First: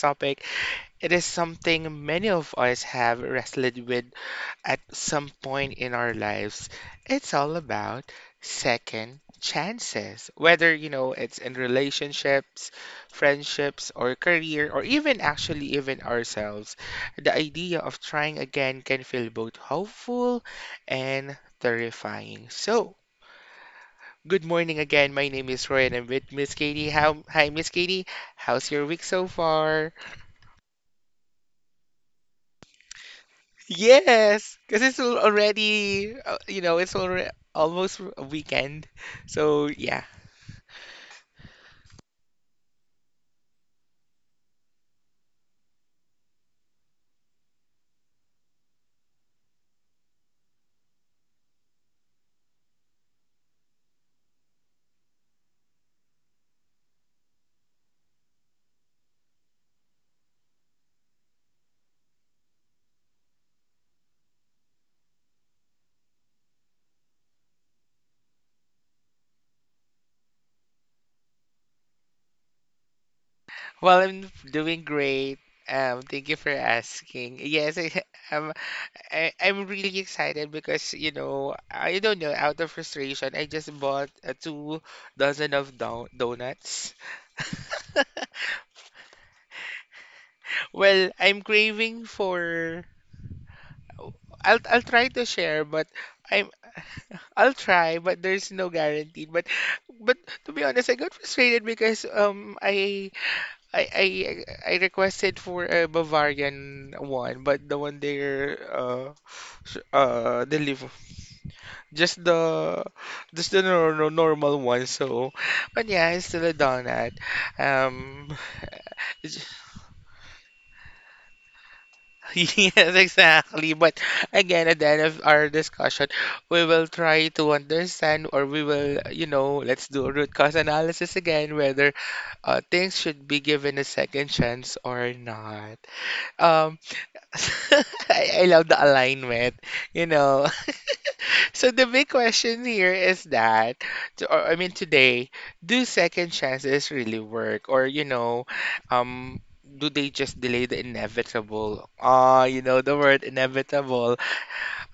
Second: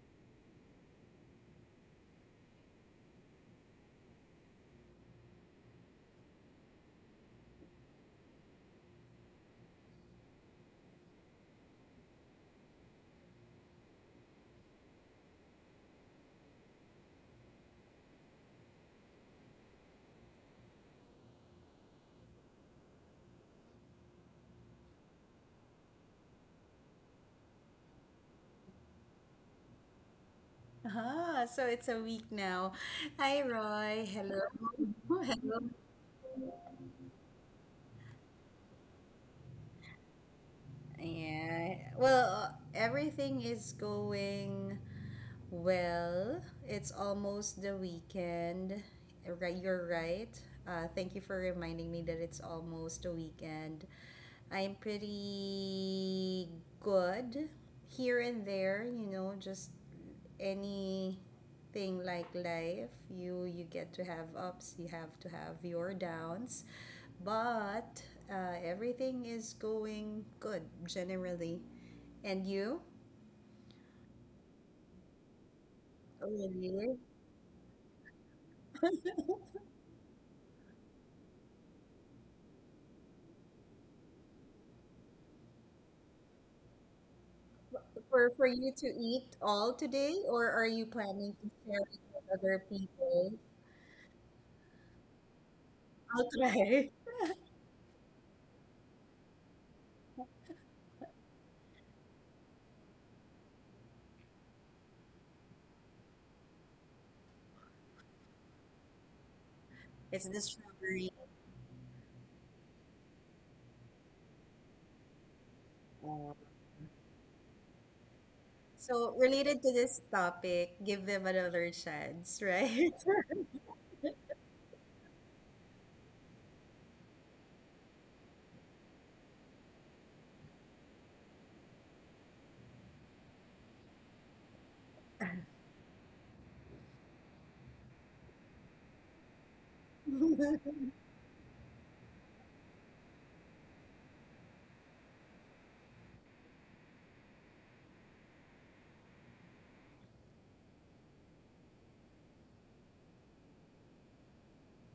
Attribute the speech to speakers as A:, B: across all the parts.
A: topic, it is something many of us have wrestled with at some point in our lives. It's all about second chances. Whether, it's in relationships, friendships, or career, or even actually even ourselves, the idea of trying again can feel both hopeful and terrifying. So, good morning again. My name is Roy and I'm with Miss Katie. Hi, Miss Katie. How's your week so far?
B: Ah, so it's a week now. Hi, Roy. Hello.
A: Yes, because
B: Hello.
A: already, it's already almost a weekend. So, yeah.
B: Yeah. Well, everything is going well. It's almost the weekend. Right, you're right. Thank you for reminding me that it's almost the weekend. I'm pretty good here and there, you know, just anything like life you get to have ups you have to have your downs but everything is going good generally. And you?
A: Well, I'm doing great. Thank you
B: Oh,
A: for
B: really?
A: asking. Yes, um, I'm really excited because, you know, I don't know, out of frustration, I just bought two dozen of do donuts.
B: For you to eat all today, or are you
A: Well,
B: planning
A: I'm
B: to share it
A: craving
B: with other
A: for
B: people?
A: I'll try to share, but
B: I'll
A: I'm
B: try.
A: I'll try, but there's no guarantee. But to be honest, I got frustrated because I I I requested for a Bavarian one, but the one they're
B: It's the
A: deliver
B: strawberry.
A: just the just the normal one. So, but yeah, it's still a donut. Um,
B: So related to this topic, give them another chance, right?
A: Yes, exactly. But again, at the end of our discussion, we will try to understand, or we will, you know, let's do a root cause analysis again, whether things should be given a second chance or not. Um, I love the alignment, you know. So the big question here is that, to- or I mean today, do second chances really work? Or, do they just delay the inevitable? Ah, you know the word inevitable.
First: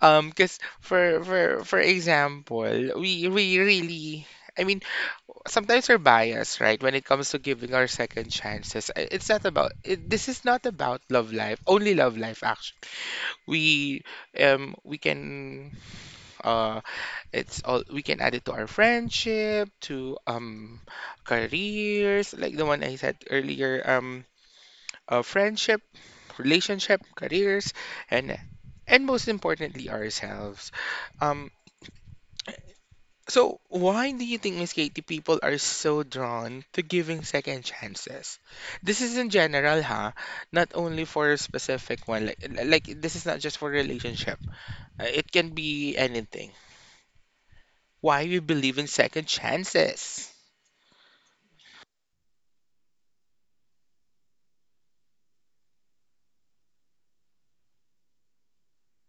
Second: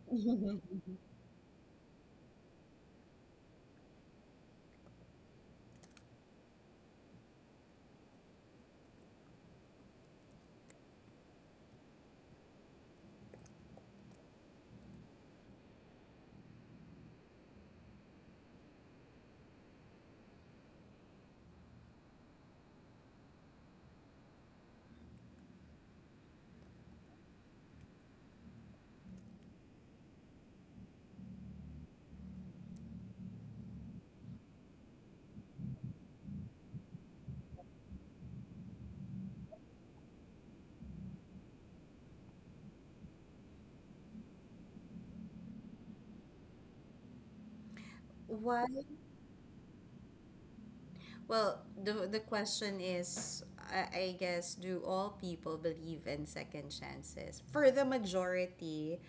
A: Because for example, we really, I mean, sometimes we're biased, right? When it comes to giving our second chances, it's not about it, this is not about love life, only love life actually we can uh it's all we can add it to our friendship to careers like the one I said earlier friendship, relationship, careers, and and most importantly ourselves. um so why do you think, Miss Katie, people are so drawn to giving second chances? This is in general, huh? Not only for a specific one. This is not just for relationship. It can be anything. Why we
B: What?
A: believe in second chances?
B: Well, the question is, I guess, do all people believe in second chances? For the majority,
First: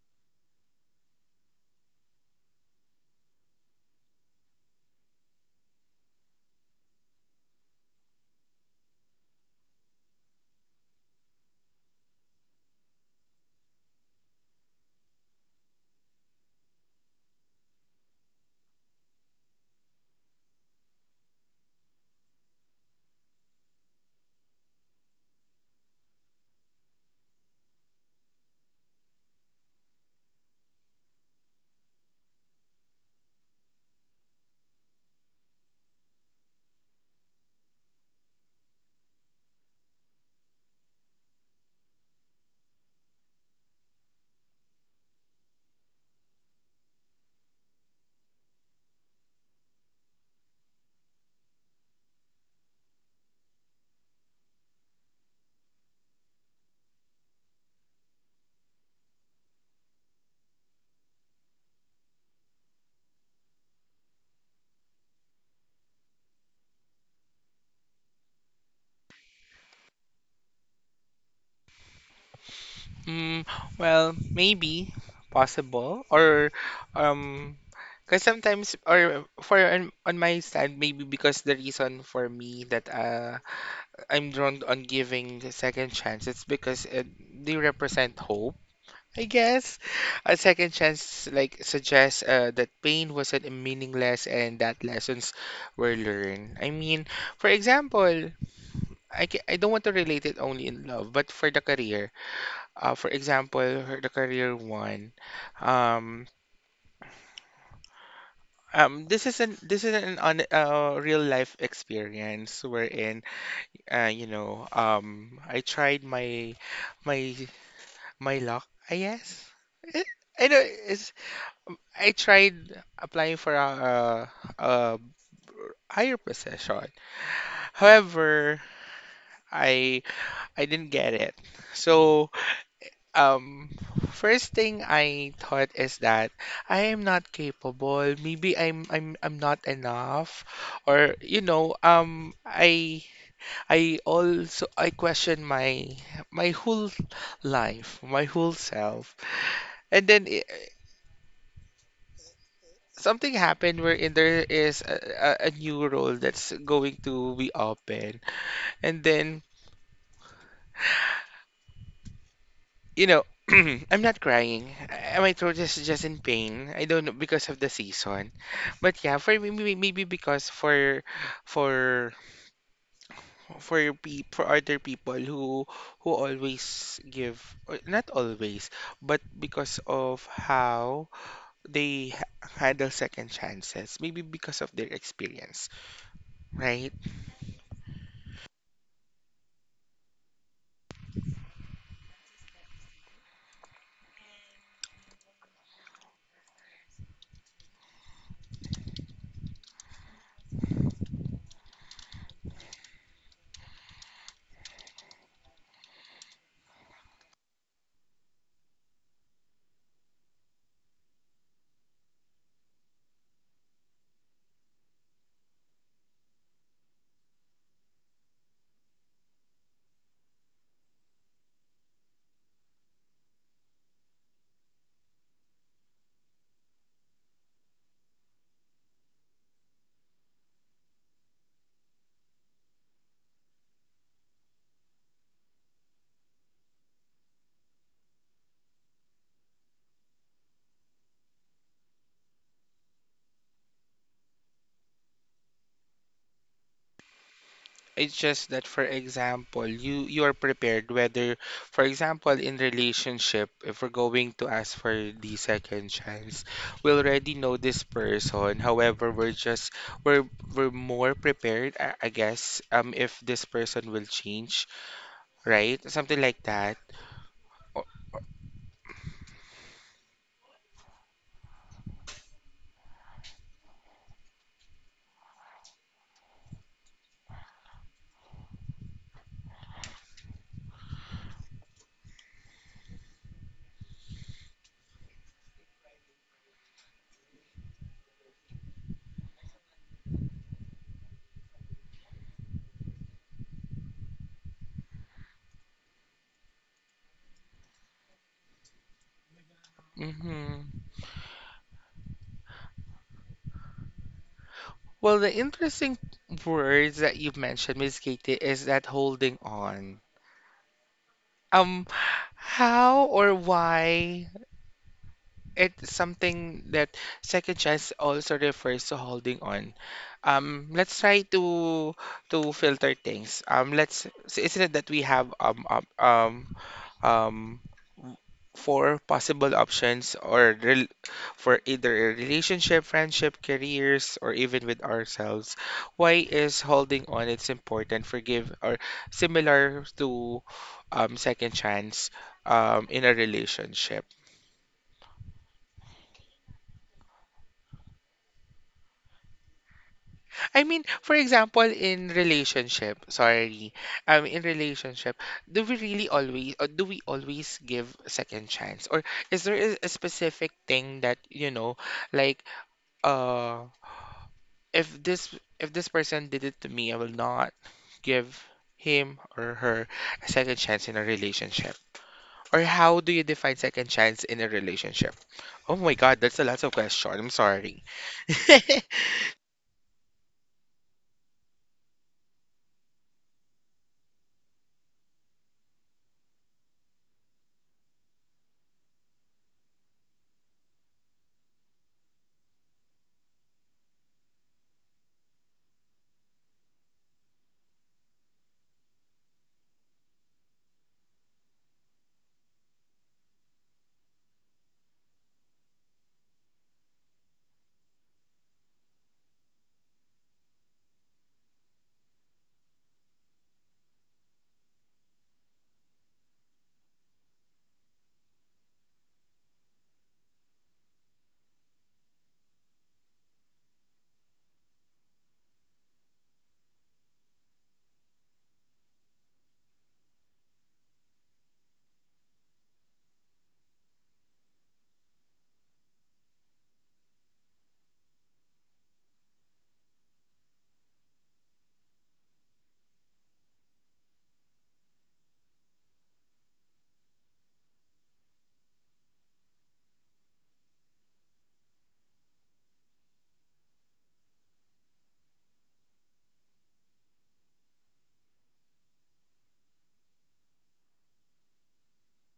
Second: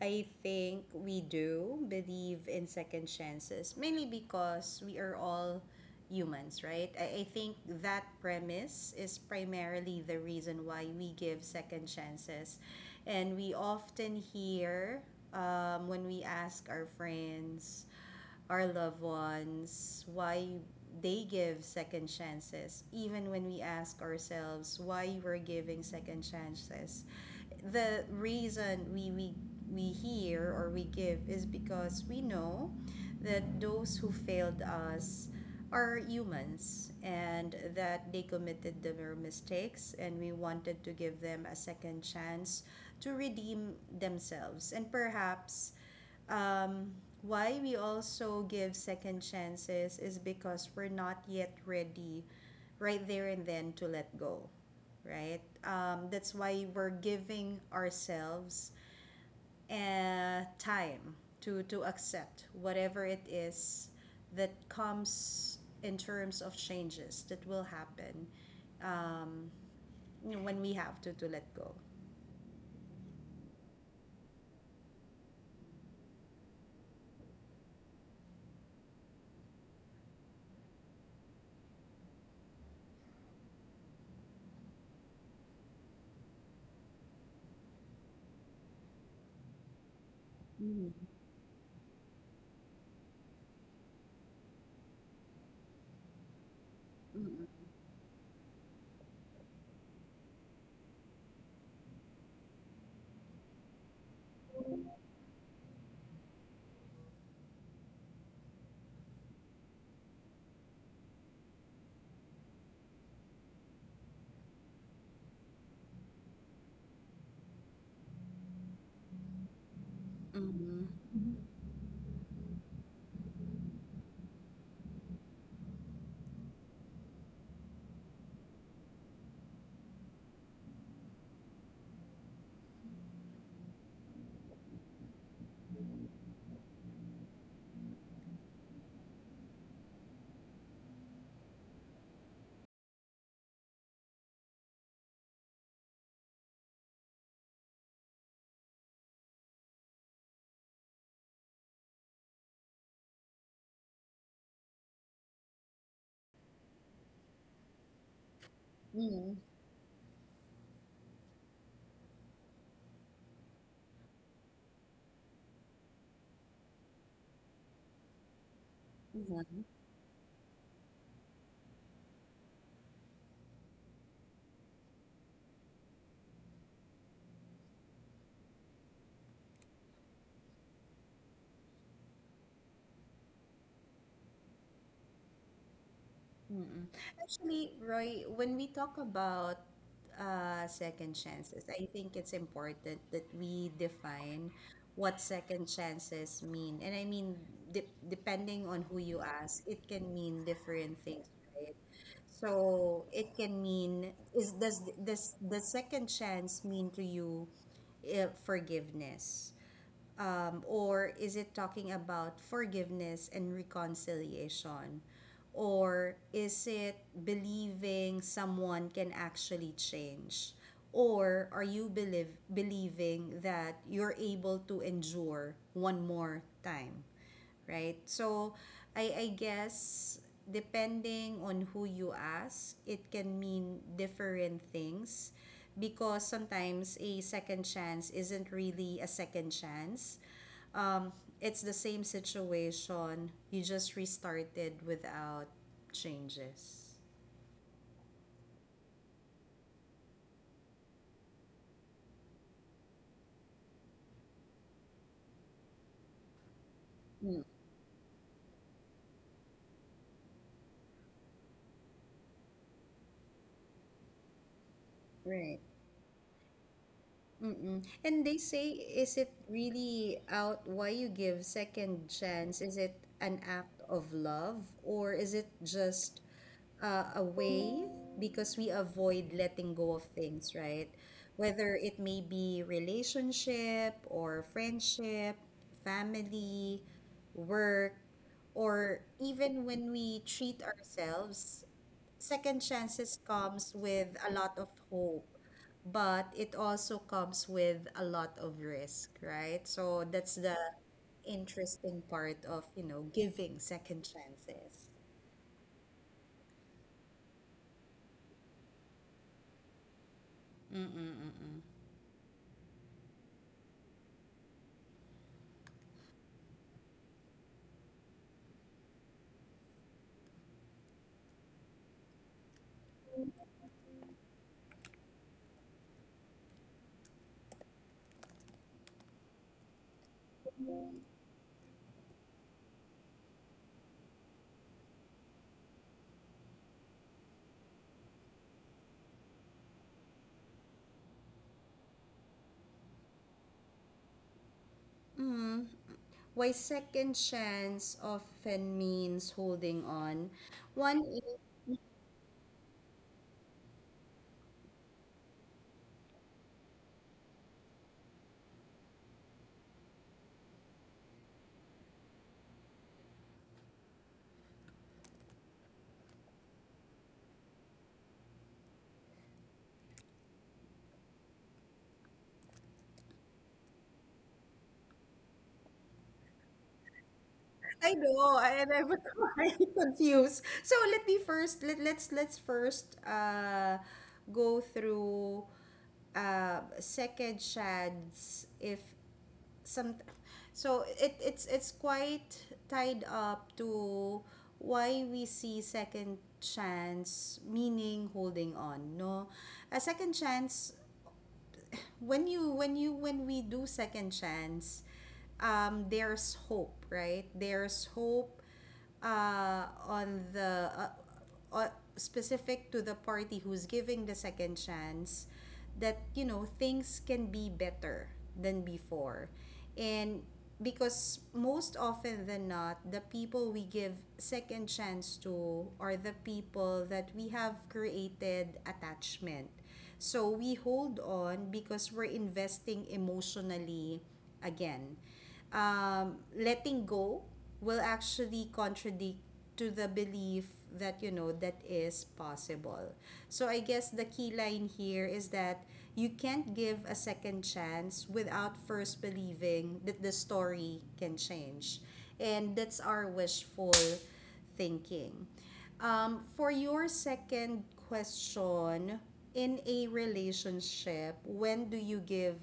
B: I think we do believe in second chances, mainly because we are all humans, right? I think that premise is primarily the reason why we give second chances. And we often hear when we ask our friends, our loved ones, why they give second chances, even when we ask ourselves why we're giving second chances. The reason we hear or we give is because we know that those who failed us are humans and that they committed their mistakes, and we wanted to give them a second chance to redeem themselves. And perhaps um, why we also give second chances is because we're not yet ready right there and then to let go, right? That's why we're giving ourselves time to accept whatever it is that comes in terms of changes that will happen. Um, you know, when we have to let go.
A: Hmm, well, maybe possible or um because sometimes or for on my side maybe because the reason for me that I'm drawn on giving the second chance, it's because they represent hope, I guess. A second
B: Mm-hmm.
A: chance like suggests that pain wasn't meaningless and that lessons were learned. I mean, for example, I don't want to relate it only in love, but for the career. For example, her, the career one. Um, this is an on real life experience wherein I tried my my luck, I guess. Eh, I know
B: Mm-hmm.
A: it's, I tried applying for a higher position. However, I I didn't get it. So Um, first thing I thought is that I am not capable. Maybe I'm not enough, or you know, I also I question my whole life, my whole self, and then I something happened wherein there is a new role that's going to be open, and
B: Mm-hmm.
A: then you know. I'm not crying. My throat is just in pain. I don't know because of the season. But yeah, for me,
B: Mm-hmm.
A: maybe because for for pe for other people who always give or not always, but because of how they handle second chances, maybe because of their experience,
B: Mm.
A: right?
B: Actually, Roy, when we talk about second chances, I think it's important that we define what second chances mean. And I mean, depending on who you ask, it can mean different things, right? So it can mean, is does the second chance mean to you forgiveness? Or is it talking about forgiveness and reconciliation? Or is it believing someone can actually change? Or are you believing that you're able to endure one more time, right? So I guess depending on who you ask, it can mean different things, because sometimes a second chance isn't really a second chance. Um, it's the same situation, you just restarted without changes.
A: It's just that, for example, you are prepared whether, for example, in relationship, if we're going to ask for the second chance, we already
B: Mm.
A: know this person. However, we're just we're we're more prepared, I guess, if this person will change,
B: Right.
A: right? Something like that.
B: Mm-mm. And they say, is it really out why you give second chance? Is it an act of love, or is it just a way because we avoid letting go of things, right? Whether it may be relationship or friendship, family, work, or even when we treat ourselves, second chances comes with a lot of hope, but it also comes with a lot of risk, right? So that's the
A: Mm-hmm.
B: interesting part of, you know, giving second chances.
A: Well, the interesting words that you've mentioned, Miss Katie, is that holding on. Um, how or why? It's something that second chance also refers to holding on. Let's try to filter things. Let's, so isn't it that we have um w- four possible options or rel for either a relationship, friendship, careers, or even with ourselves. Why is holding on? It's important. Forgive or similar to second chance in a relationship.
B: Mm. Why second chance often means holding on?
A: I mean,
B: One
A: for
B: is,
A: example, in relationship, sorry, in relationship, do we really always, or do we always give second chance, or is there a specific thing that, you know, like, uh, if this if this person did it to me, I will not give him or her a second chance in a relationship, or how do you define second chance in a relationship? Oh my God, that's a lot of question. I'm sorry.
B: I know, and I was quite confused. So let me first let's first go through second shads if some. So it's quite tied up to why we see second chance meaning holding on, no? A second chance, when you when we do second chance, there's hope, right? There's hope on the uh, specific to the party who's giving the second chance, that you know things can be better than before. And because most often than not, the people we give second chance to are the people that we have created attachment, so we hold on because we're investing emotionally again. Letting go will actually contradict to the belief that, you know, that is possible. So I guess the key line here is that you can't give a second chance without first believing that the story can change. And that's our wishful thinking. For your second question, in a relationship, when do you give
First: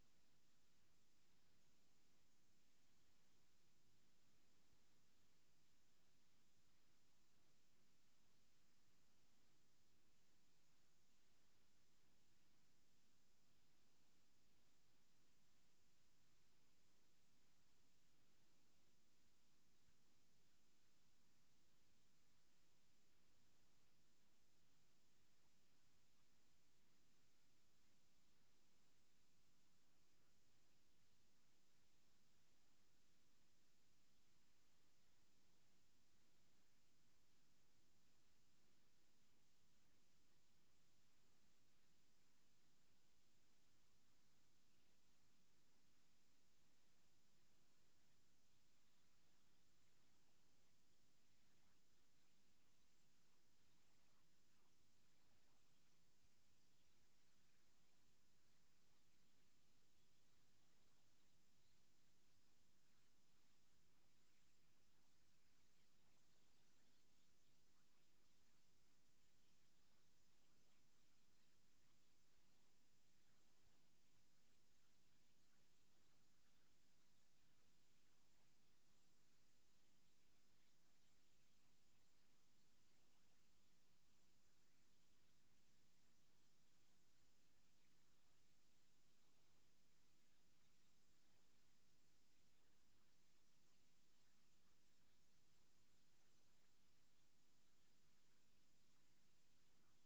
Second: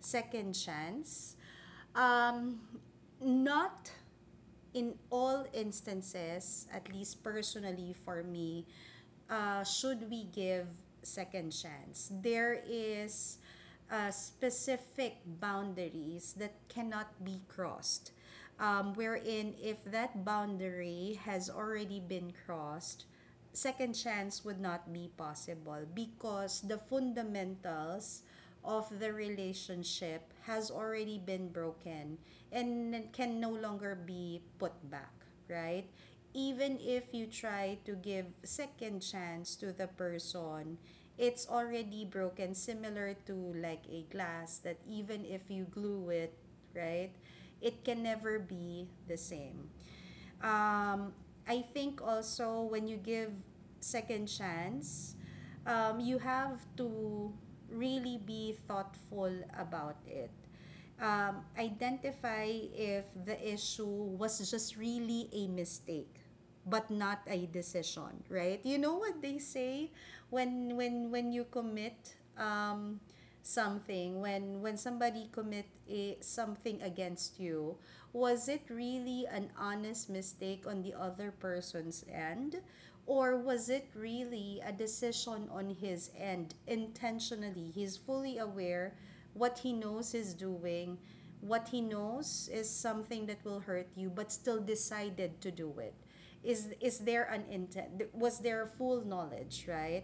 B: second chance? Um, not in all instances, at least personally for me, should we give second chance? There is specific boundaries that cannot be crossed. Wherein if that boundary has already been crossed, second chance would not be possible because the fundamentals of the relationship has already been broken and can no longer be put back, right? Even if you try to give second chance to the person, it's already broken, similar to like a glass that even if you glue it, right, it can never be the same. Um, I think also when you give second chance, you have to really be thoughtful about it. Identify if the issue was just really a mistake but not a decision, right? You know what they say when when you commit something, when somebody commit a, something against you, was it really an honest mistake on the other person's end? Or was it really a decision on his end intentionally? He's fully aware what he knows he's doing, what he knows is something that will hurt you, but still decided to do it. Is there an intent, was there full knowledge, right?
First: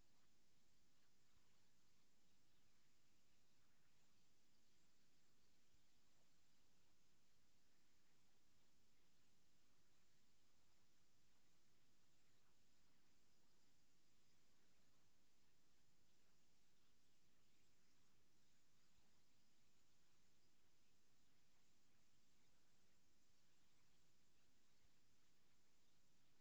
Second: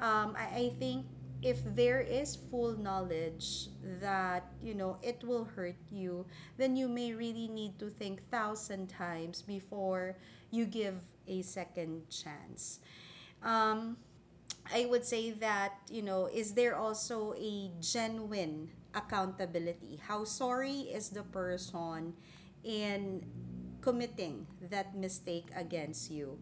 B: I think if there is full knowledge that you know it will hurt you, then you may really need to think thousand times before you give a second chance. Um, I would say that, you know, is there also a genuine accountability? How sorry is the person in committing that mistake against you?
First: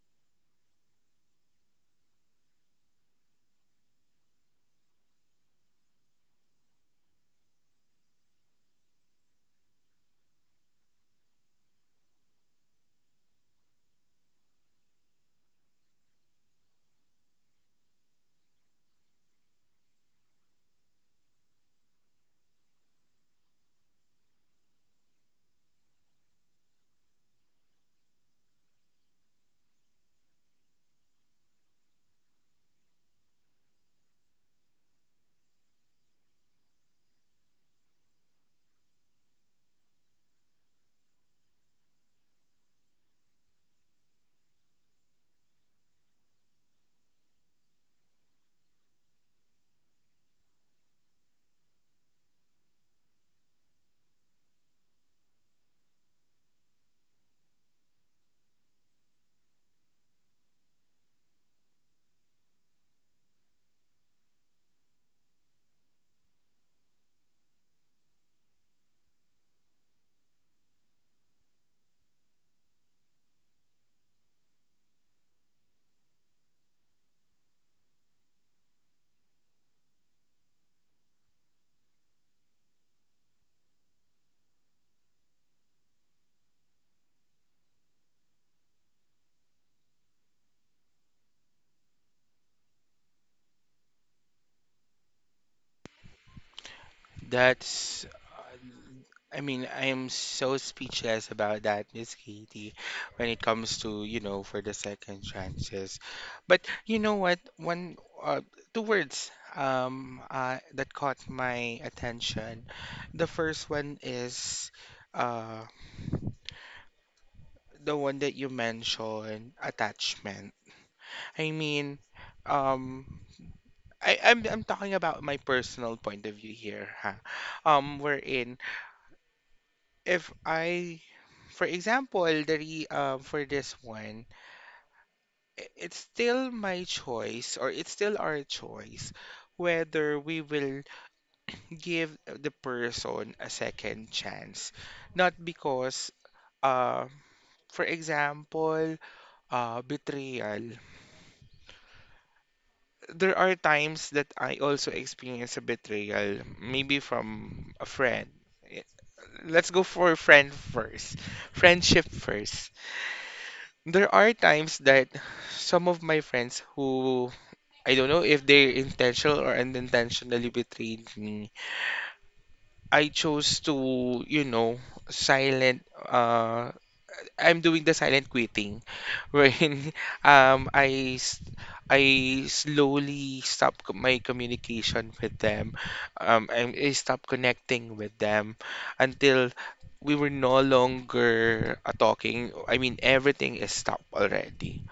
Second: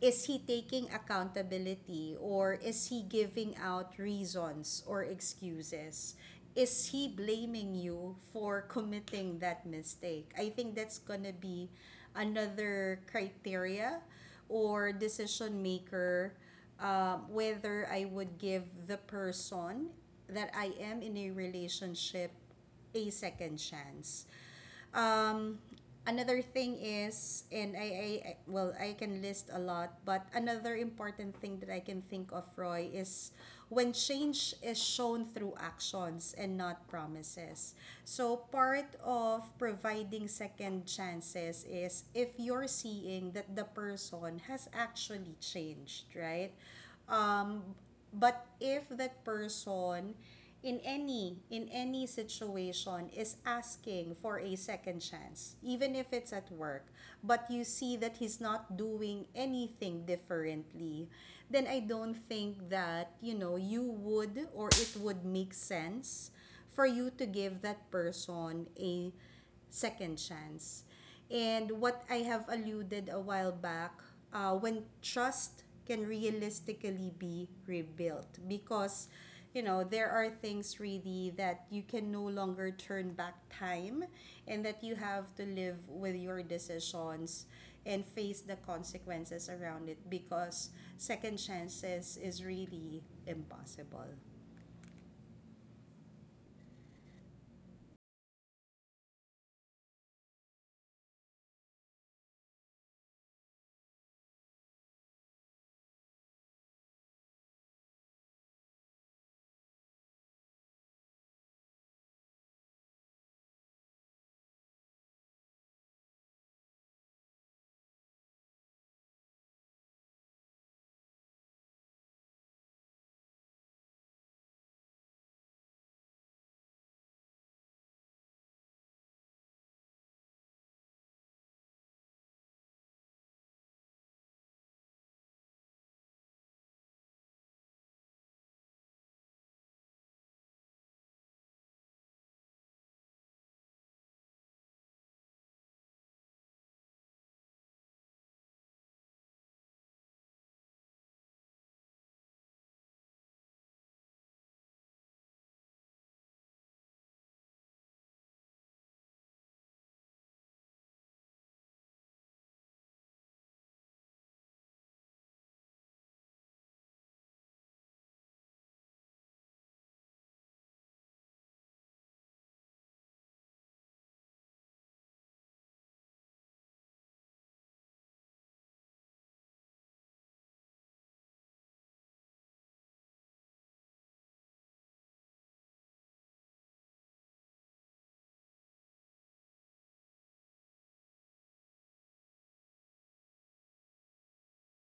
B: Is he taking accountability, or is he giving out reasons or excuses? Is he blaming you for committing that mistake? I think that's going to be another criteria or decision maker, whether I would give the person that I am in a relationship a second chance. Um, another thing is, and well, I can list a lot, but another important thing that I can think of, Roy, is when change is shown through actions and not promises. So part of providing second chances is if you're seeing that the person has actually changed, right? Um, but if that person in any situation is asking for a second chance, even if it's at work, but you see that he's not doing anything differently, then I don't think that, you know, you would, or it would make sense for you to give that person a second chance. And what I have alluded a while back, when trust can realistically be rebuilt, because you know there are things really that you can no longer turn back time, and that you have to live with your decisions and face the consequences around it. Because second chances is really impossible.
A: That's I am so speechless about that, Miss Katie, when it comes to, you know, for the second chances. But you know what? One, uh, two words that caught my attention. The first one is uh, the one that you mentioned, attachment. I mean, um, I'm talking about my personal point of view here, huh? Wherein if I, for example, for this one, it's still my choice or it's still our choice whether we will give the person a second chance. Not because, uh, for example, betrayal. There are times that I also experience a betrayal, maybe from a friend. Eh, let's go for friend first, friendship first. There are times that some of my friends who I don't know if they intentional or unintentionally betrayed me. I chose to, you know, silent I'm doing the silent quitting, wherein um I s- I slowly my communication with them. I stop connecting with them until we were no longer talking. I mean, everything is stopped already,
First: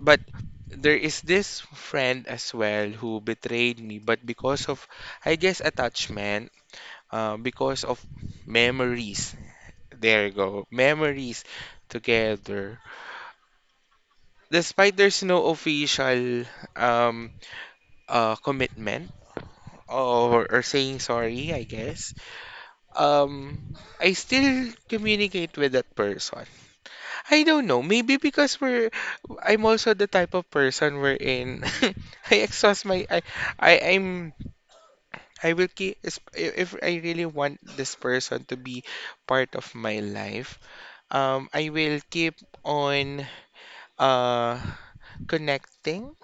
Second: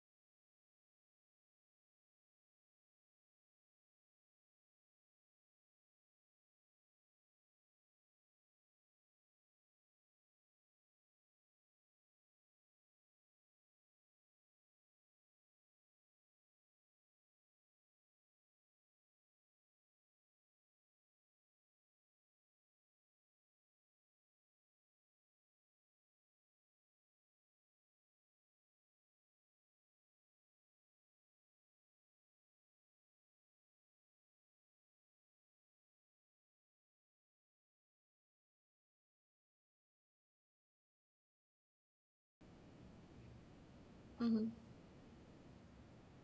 A: but there is this friend as well who betrayed me, but because of, I guess, attachment, because of memories. There you go, memories together. Despite there's no official um, commitment or saying sorry, I guess, um, I still communicate with that person. I don't know. Maybe because we're I'm also the type of person we're in. I exhaust my I I'm I will if I really want this person to be part of my life. I will keep on
B: Mm-hmm.
A: uh connecting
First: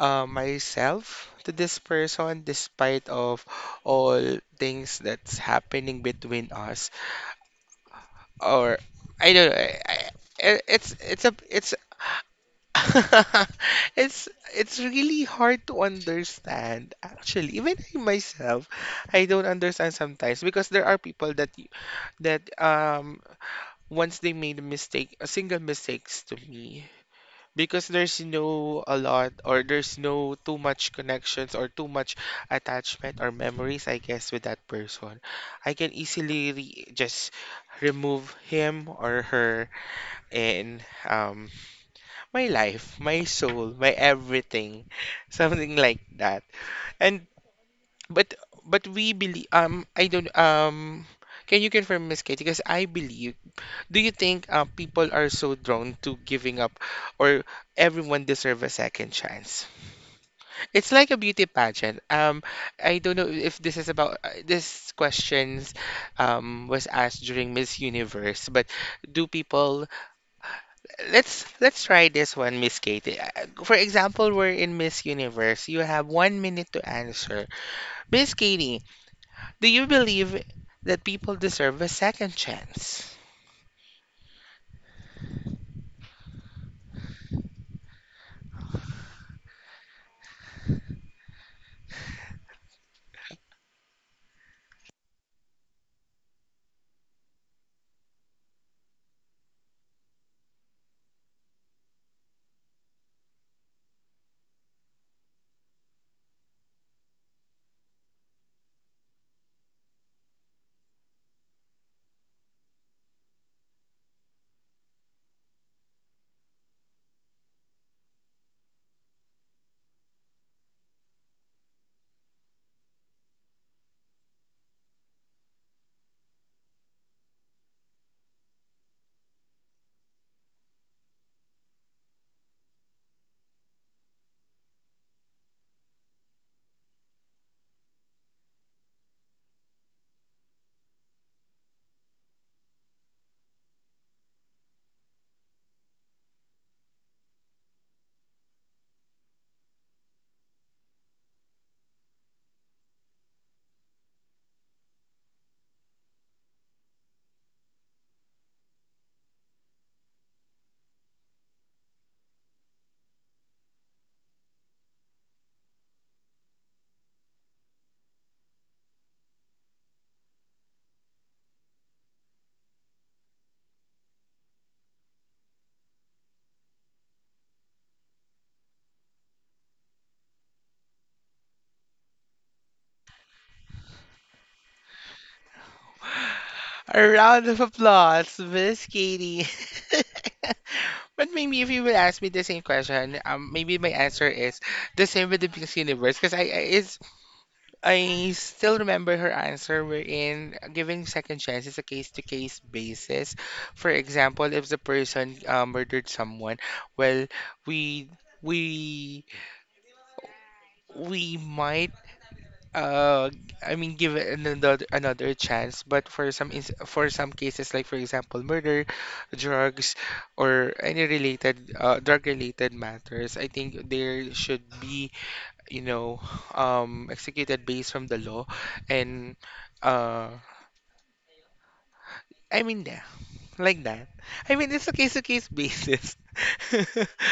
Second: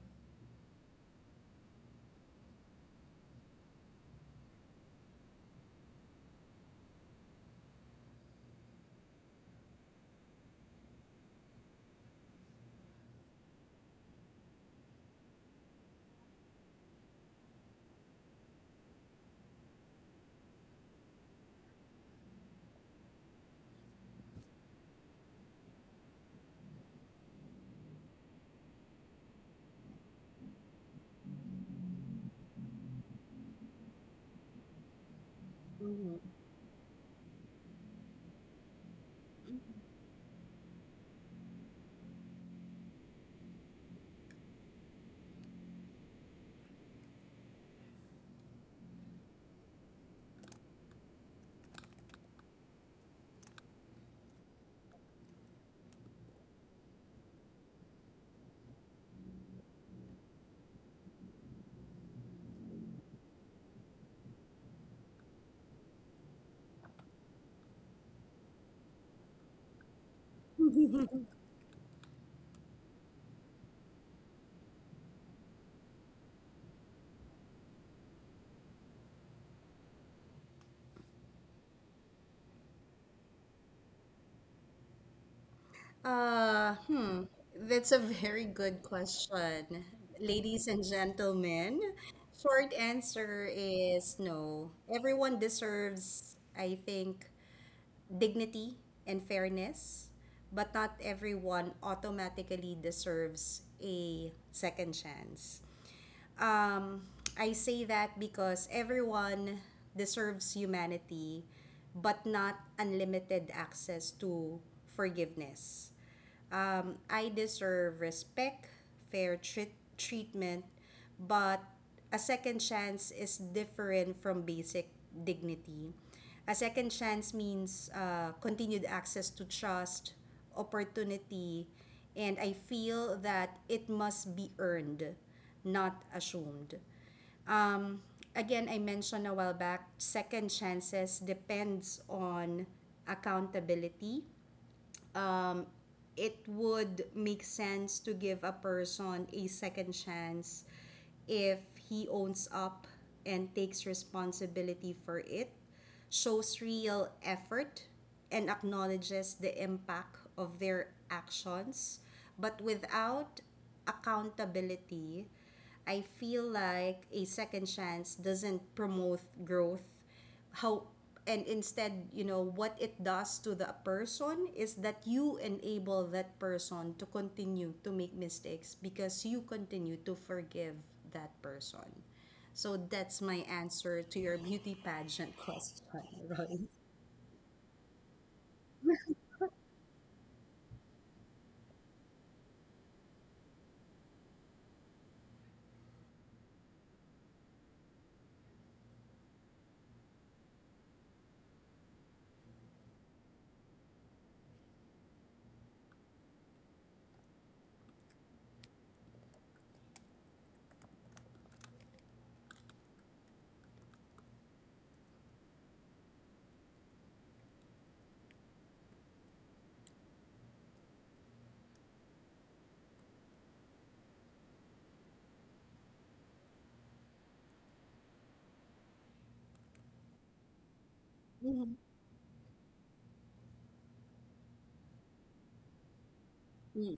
A: myself to this person despite of all things that's happening between us or I don't know. It's a it's It's it's really hard to understand. Actually, even I myself, I don't understand sometimes because there are people that once they made a mistake, a single mistakes to me because there's no a lot or there's no too much connections or too much attachment or memories, I guess, with that person. I can
B: Mhm.
A: easily re just remove him or her and my life, my soul, my everything, something like that. And but but we believe I don't can you confirm, Miss Katie? Because I believe. Do you think people are so drawn to giving up, or everyone deserve a second chance? It's like a beauty pageant. I don't know if this is about this questions, was asked during Miss Universe, but do people let's try this one, Miss Katie. For example, we're in Miss Universe. You have 1 minute to answer. Miss Katie, do you believe that people deserve a second chance?
B: Hmm. That's a very good question. Ladies and gentlemen, short answer is no. Everyone deserves, I think, dignity and fairness, but not everyone automatically deserves a second chance. Um, I say that because everyone deserves humanity, but not unlimited access to forgiveness. I deserve respect, fair treatment, but a second chance is different from basic dignity. A second chance means continued access to trust, opportunity, and I feel that it must be earned, not assumed. Um, again, I mentioned a while back, second chances depends on accountability. It would make sense to give a person a second chance if he owns up and takes responsibility for it, shows real effort, and acknowledges the impact of their actions. But without accountability, I feel like a second chance doesn't promote growth how, and instead, you know, what it does to the person is that you enable that person to continue to make mistakes because you continue to forgive that person. So that's my answer to your beauty pageant question. Right.
A: A round of applause, Miss Katie. But maybe if you will ask me the same question, maybe my answer is the same with the Miss Universe, because I it's I still remember her answer wherein giving second chance is a case-to-case basis. For example, if the person murdered someone, well, we we we might uh give it another chance, but for some ins for some cases like for example murder, drugs, or any related drug-related matters, I think there should be, you know, executed based from the law. And uh,
B: Mhm.
A: I mean, yeah, like that. I mean, it's a case-to-case basis.
B: Mm.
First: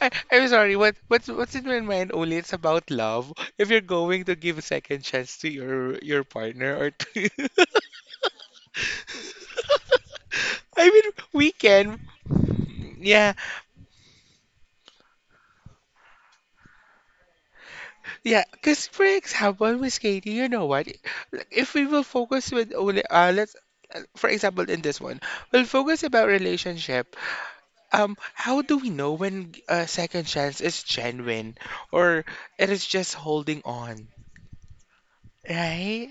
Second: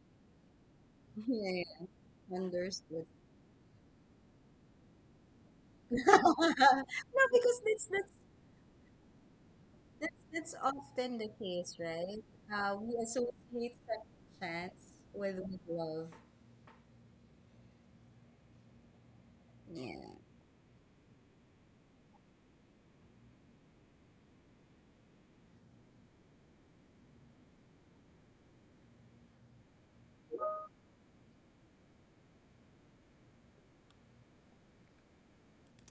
A: I'm sorry, what
B: Yeah,
A: what's in my mind only,
B: yeah,
A: it's about
B: understood.
A: love. If you're going to give a second chance to your partner or
B: No,
A: to
B: because that's that's
A: I mean,
B: often the
A: we
B: case,
A: can.
B: right? We
A: Yeah,
B: associate second chance with love.
A: yeah, because for example, Miss
B: Yeah.
A: Katie, you know what? Like, if we will focus with only, let's, for example, in this one, we'll focus about relationship. How do we know when a second chance is genuine or it is just holding on, right?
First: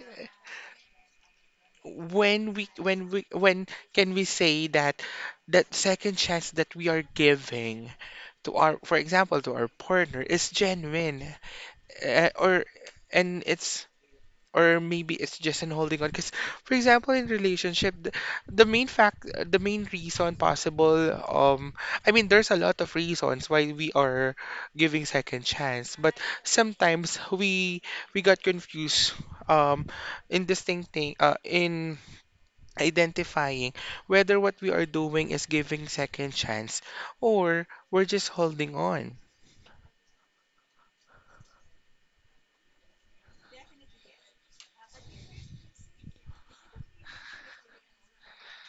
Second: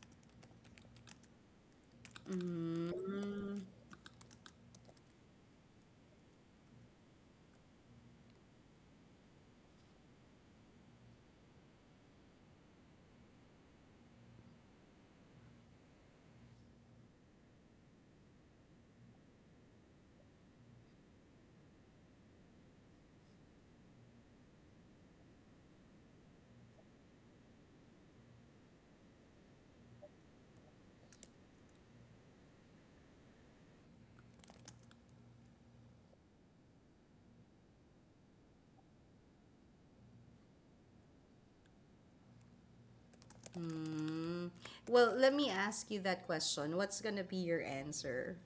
A: When we, when we,
B: Mm-hmm.
A: when can we say that that second chance that we are giving to our, for example, to our partner is genuine, uh, or and it's or maybe it's just an holding on? Because for example in relationship, the main reason possible, um I mean, there's a lot of reasons why we are giving second chance, but sometimes we got confused um in distincting in identifying whether what we are doing is giving second chance or we're just holding on.
B: Well, let me ask you that question. What's gonna be your answer?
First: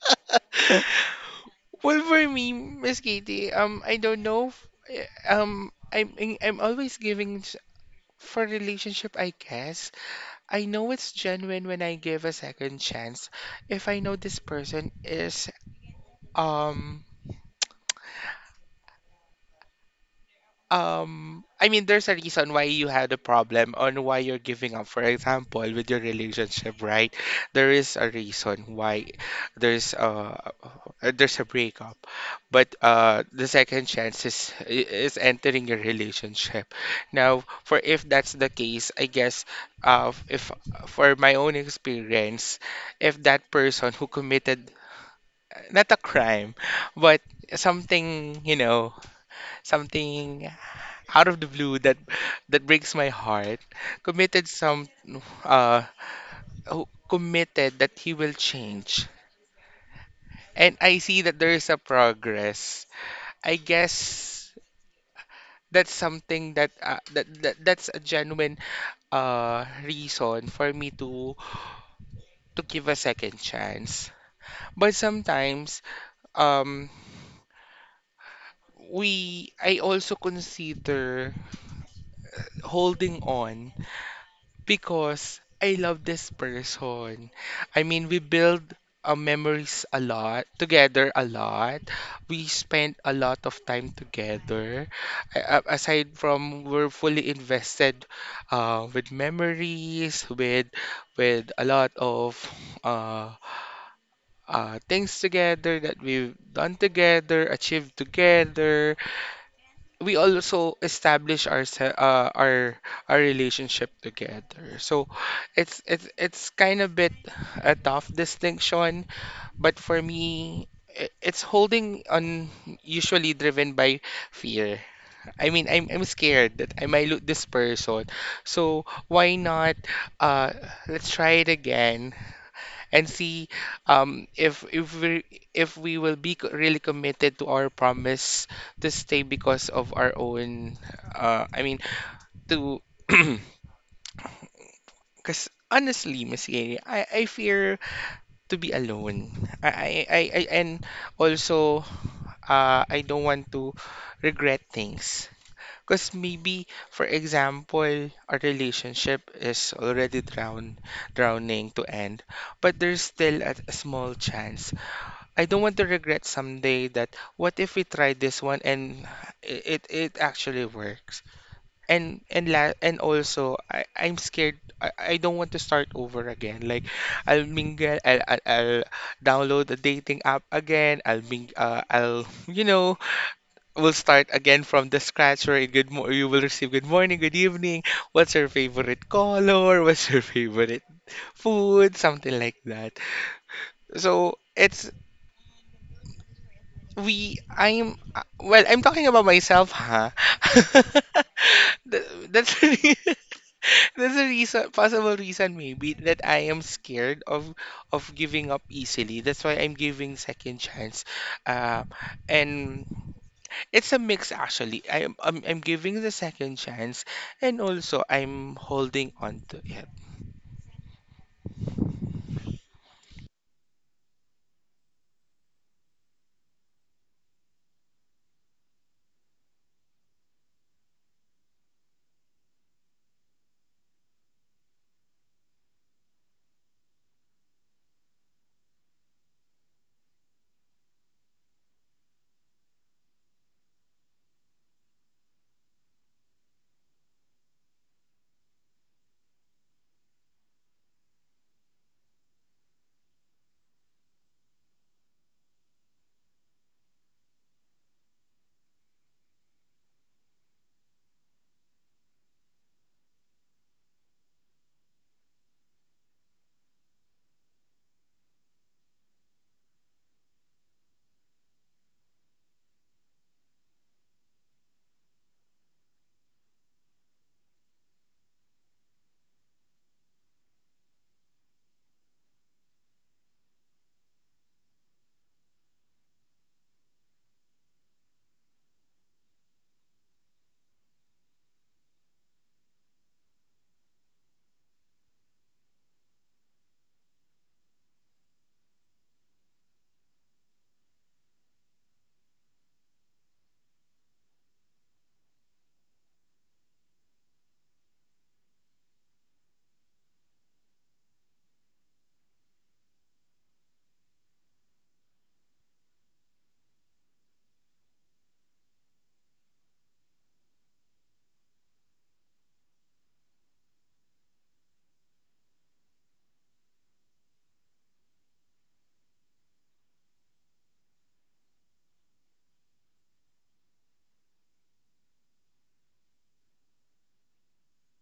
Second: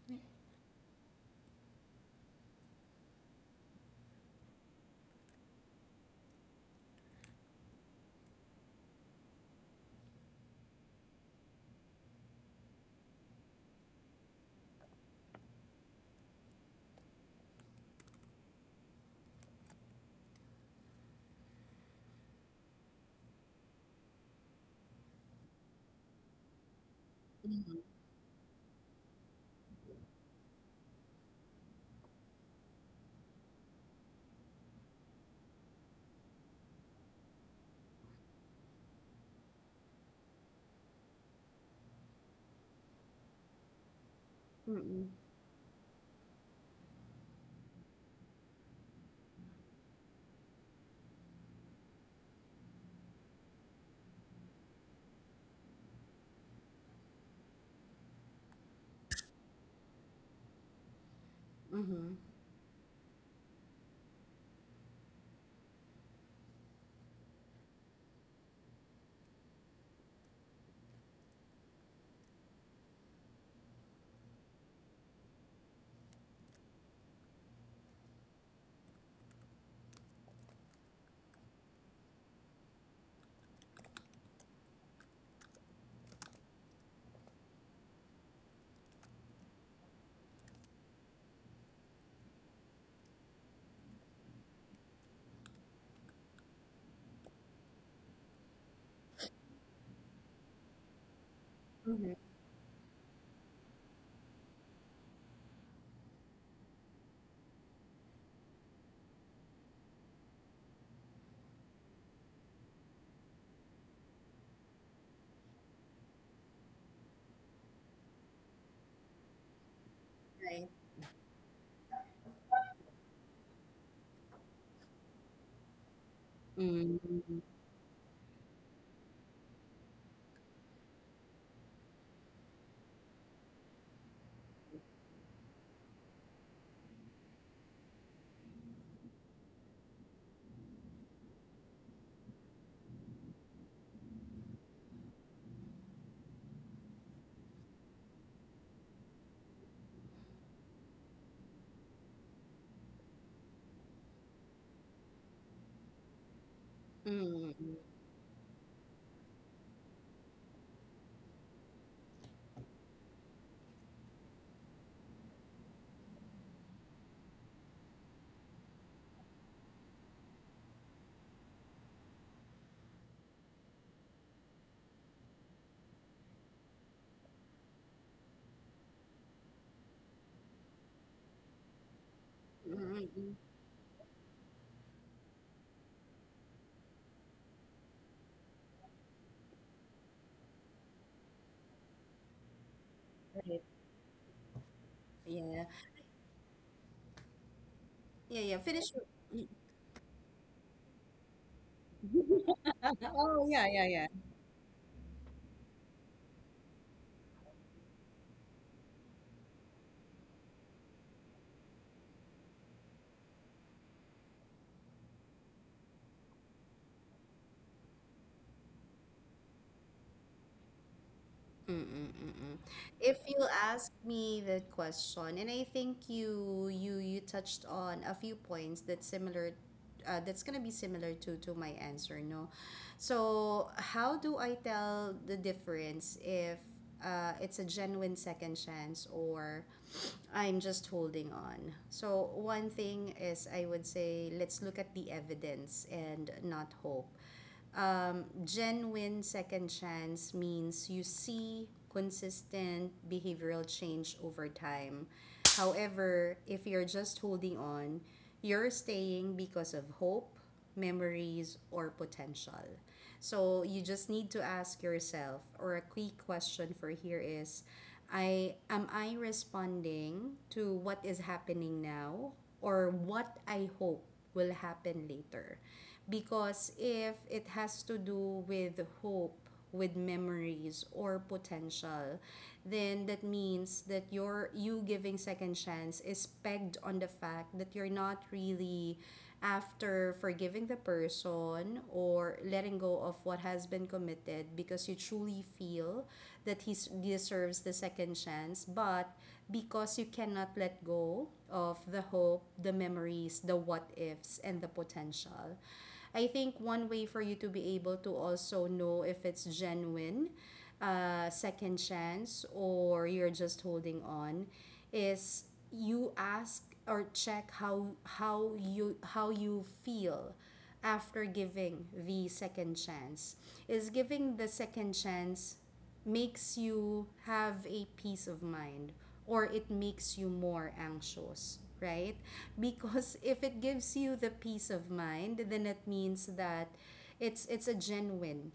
A: Well, for me, Miss Katie, I don't know. I'm always giving for relationship. I guess I know it's genuine when I give a second chance. If I know this person is um I mean, there's a reason why you had a problem on why you're giving up. For example, with your relationship, right? There
B: Mm-hmm.
A: is a reason why there's a there's a breakup, but the second chance is entering your relationship. Now, for if that's the case, I guess if, for my own experience, if that person who committed
B: Mm-hmm.
A: not a crime, but something, you know, something out of the blue that that breaks my heart, committed some uh who committed that he will change, and I see that there is a
B: Mm-hmm.
A: progress, I guess that's something that that's a genuine reason for me to give a second chance. But sometimes, um we, I also consider holding on because I love this person. I mean, we build memories a lot, together a lot. We spend a lot of time together. Aside from we're fully invested with memories, with a
B: Mm-hmm.
A: lot of uh, things together that we've done together, achieved together. We also establish our our relationship together. So it's kind of bit a tough distinction, but for
B: Right.
A: me, it's holding on usually driven by fear. I mean, I'm scared that I
B: Mm-hmm.
A: might lose this person. So why not uh let's try it again and see um, if if we if we will be really committed to our promise to stay because of our own. I mean, to because honestly, Miss Gary, I fear to be alone. I and also, I don't want to regret things. Because maybe, for
B: Mm-hmm.
A: example, our relationship is already drown, drowning to end, but there's still a small chance. I don't want to regret someday that what if we try this one and it actually works. And la and also I'm scared. I don't want to start over again. Like, I'll mingle I'll download a dating app again. I'll, you
B: Mm-hmm.
A: know, we'll start again from the scratch where good mo you will receive good morning, good evening. What's your favorite color? What's your favorite food? Something like that.
B: Right.
A: So it's,
B: Yeah.
A: we,
B: Yeah. Yeah. Finish
A: well, I'm
B: your-
A: talking about myself, huh? That's the
B: Oh, yeah. Yeah.
A: that's a reason, possible reason, maybe, that I am scared of giving up easily. That's why I'm giving second chance. Uh, and it's a mix actually. I'm giving the second chance and also I'm holding on to it.
B: Mm-mm-mm-mm. If you ask me the question, and I think you touched on a few points that's similar, that's gonna be similar to my answer. No, so how do I tell the difference if it's a genuine second chance, or I'm just holding on? So one thing is, I would say, let's look at the evidence and not hope. Um, genuine second chance means you see consistent behavioral change over time. However, if you're just holding on, you're staying because of hope, memories, or potential. So you just need to ask yourself, or a quick question for here is, I responding to what is happening now or what I hope will happen later? Because if it has to do with hope, with memories, or potential, then that means that you giving second chance is pegged on the fact that you're not really after forgiving the person or letting go of what has been committed because you truly feel that he deserves the second chance, but because you cannot let go of the hope, the memories, the what ifs, and the potential. I think one way for you to be able to also know if it's genuine, second chance, or you're just holding on, is you ask or check how you feel after giving the second chance. Is giving the second chance makes you have a peace of mind or it makes you more anxious, right? Because if it gives you the peace of mind, then it means that it's a genuine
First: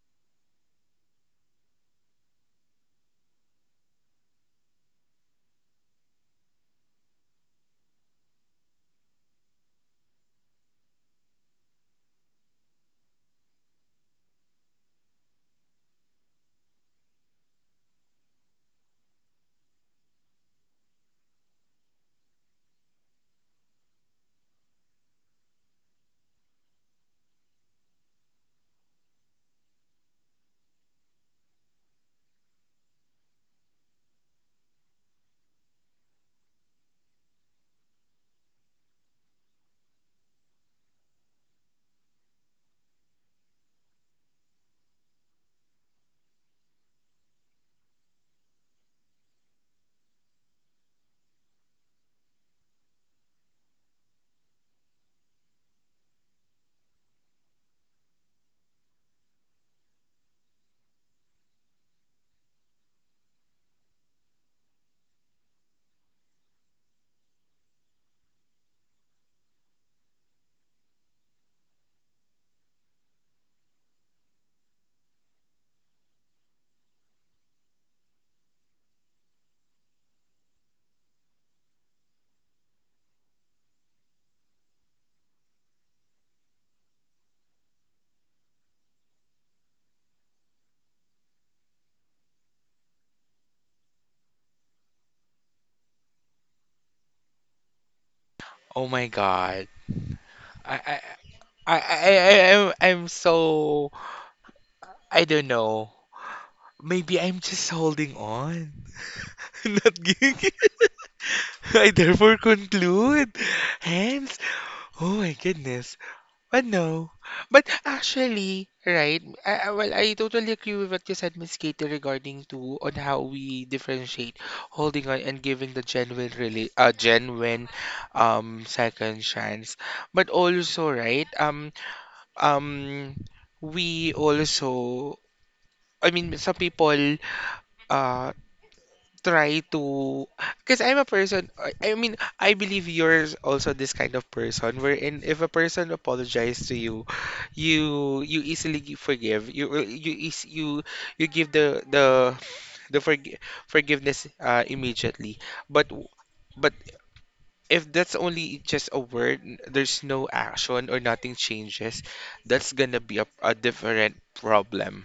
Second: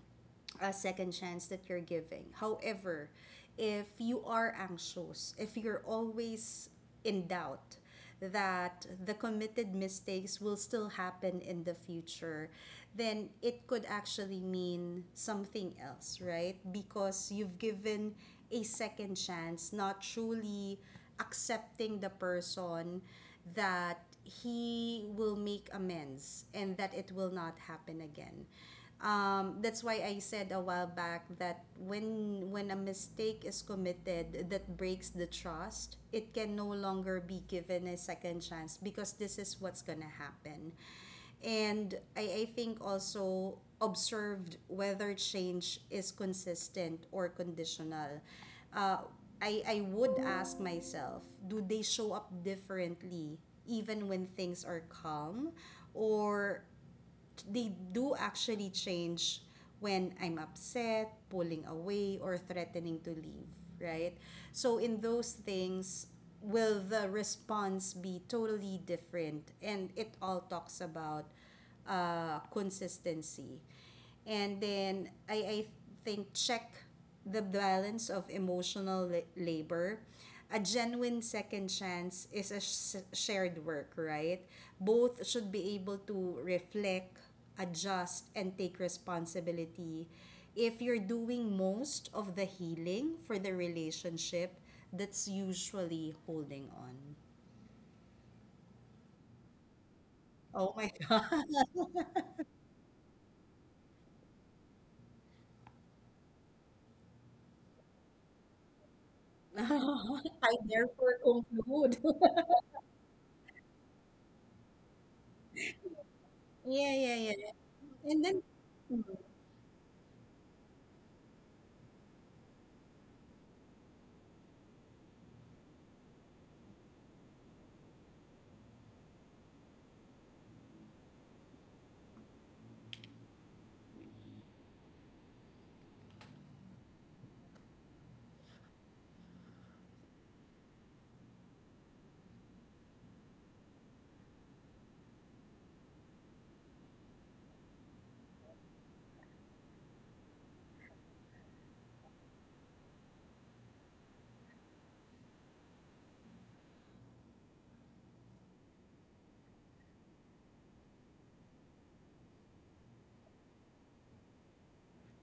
B: a second chance that you're giving. However, if you are anxious, if you're always in doubt, that the committed mistakes will still happen in the future, then it could actually mean something else, right? Because you've given a second chance, not truly accepting the person, that he will make amends and that it will not happen again. That's why I said a while back that when a mistake is committed that breaks the trust, it can no longer be given a second chance because this is what's gonna happen. And I think also observed whether change is consistent or conditional. Uh, I would ask myself, do they show up differently even when things are calm? Or they do actually change when I'm upset, pulling away, or threatening to leave, right? So in those things, will the response be totally different? And it all talks about consistency. And then I think check the balance of emotional labor. A genuine second chance is a shared work, right? Both should be able to reflect, adjust, and take responsibility. If you're doing most of the healing for the relationship, that's usually holding on.
A: Oh my God.
B: Oh my
A: I
B: God.
A: I I'm so I don't know. Maybe I'm just holding on. Not giving
B: I
A: it.
B: therefore conclude.
A: I therefore conclude. Hence, oh my goodness. But
B: Yeah, yeah,
A: no.
B: yeah.
A: But
B: And then.
A: actually, right, well, I totally agree with what you said, Miss Katie, regarding to on how we differentiate holding on and giving the genuine, really, genuine, second chance. But also, right, um, we also, I mean, some people, uh, try to, because I'm a person, I mean, I believe you're also this kind of person wherein if a person apologizes to you, you easily forgive. You you give the forgiveness, immediately. but w- but if that's only just a word, there's no action or nothing changes, that's gonna be a different problem.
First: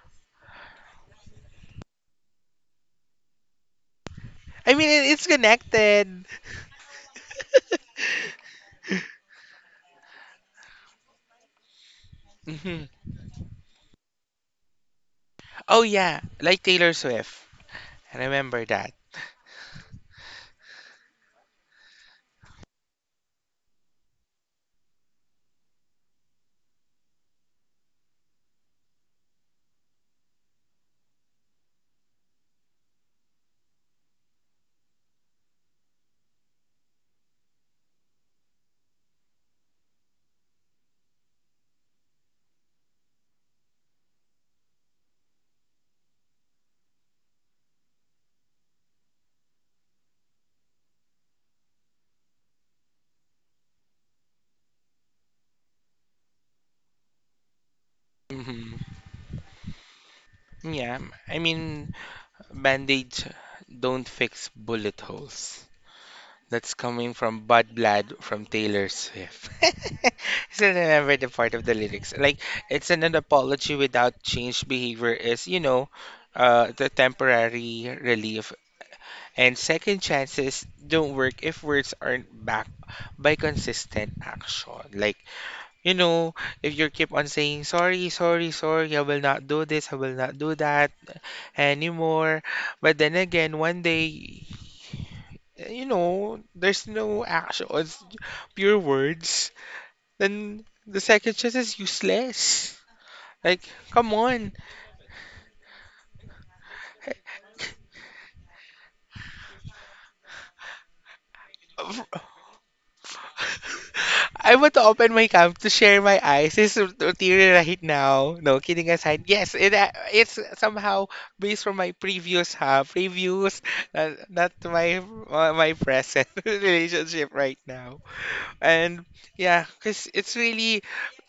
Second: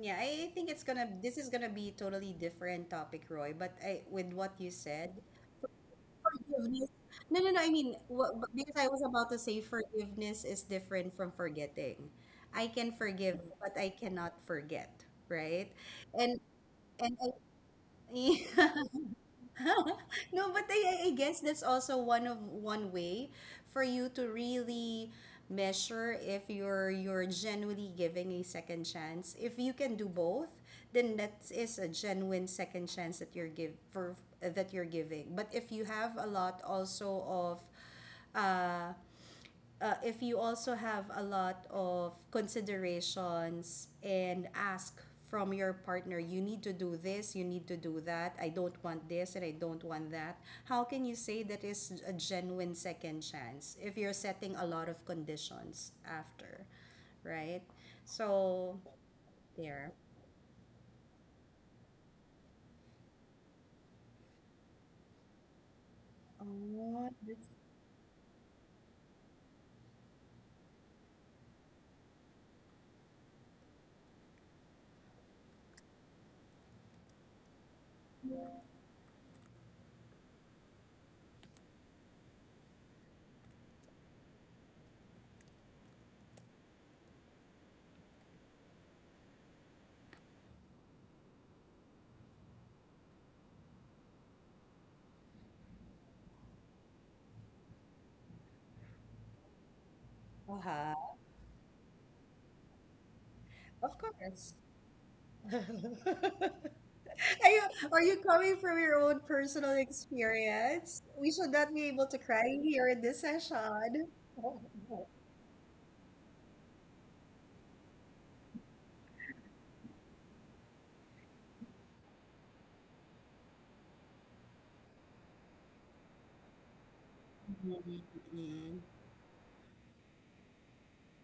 B: Yeah, I think it's gonna this is gonna be totally different topic, Roy. But I with what you
A: I mean,
B: said,
A: it's connected.
B: forgiveness. No, no, no. I mean, what, but- because I was about to say forgiveness is different from forgetting. I
A: Hmm.
B: can forgive, but I cannot forget, right?
A: Oh yeah,
B: And
A: like Taylor
B: and I,
A: Swift.
B: yeah.
A: Remember that.
B: No, but I guess that's also one of one way for you to really measure if you're genuinely giving a second chance. If you can do both, then that is a genuine second chance that you're give for that you're giving. But if you have a lot also of uh if you also have a lot of considerations and ask from your partner, you need to do this, you need to do that, I don't want this and I don't want that, how can you say that is a genuine second chance if you're setting a lot of conditions after, right? So,
A: Hmm.
B: there.
A: Yeah, I mean, band-aids don't fix bullet holes. That's
B: Oh,
A: coming
B: this,
A: from Bud Blood from Taylor Swift. Still remember the part of the lyrics. Like, it's an apology without change behavior is, you know, the temporary relief. And second chances don't work if words aren't backed by consistent action. Like, you know, if you keep on saying, sorry, sorry, sorry, I will not do this, I will not do that anymore. But then again, one day, you know, there's no action, it's pure words. Then
B: uh.
A: the second chance is useless. Like,
B: Of
A: come on.
B: course. Are you are you coming from your own personal experience? We should not be able to cry here in this session.
A: I want to open my camp to share my eyes. It's teary right now. No, kidding aside. Yes, it, it's somehow based from my previous ha, previous, not my my present relationship right now.
B: Mm.
A: And yeah, because it's really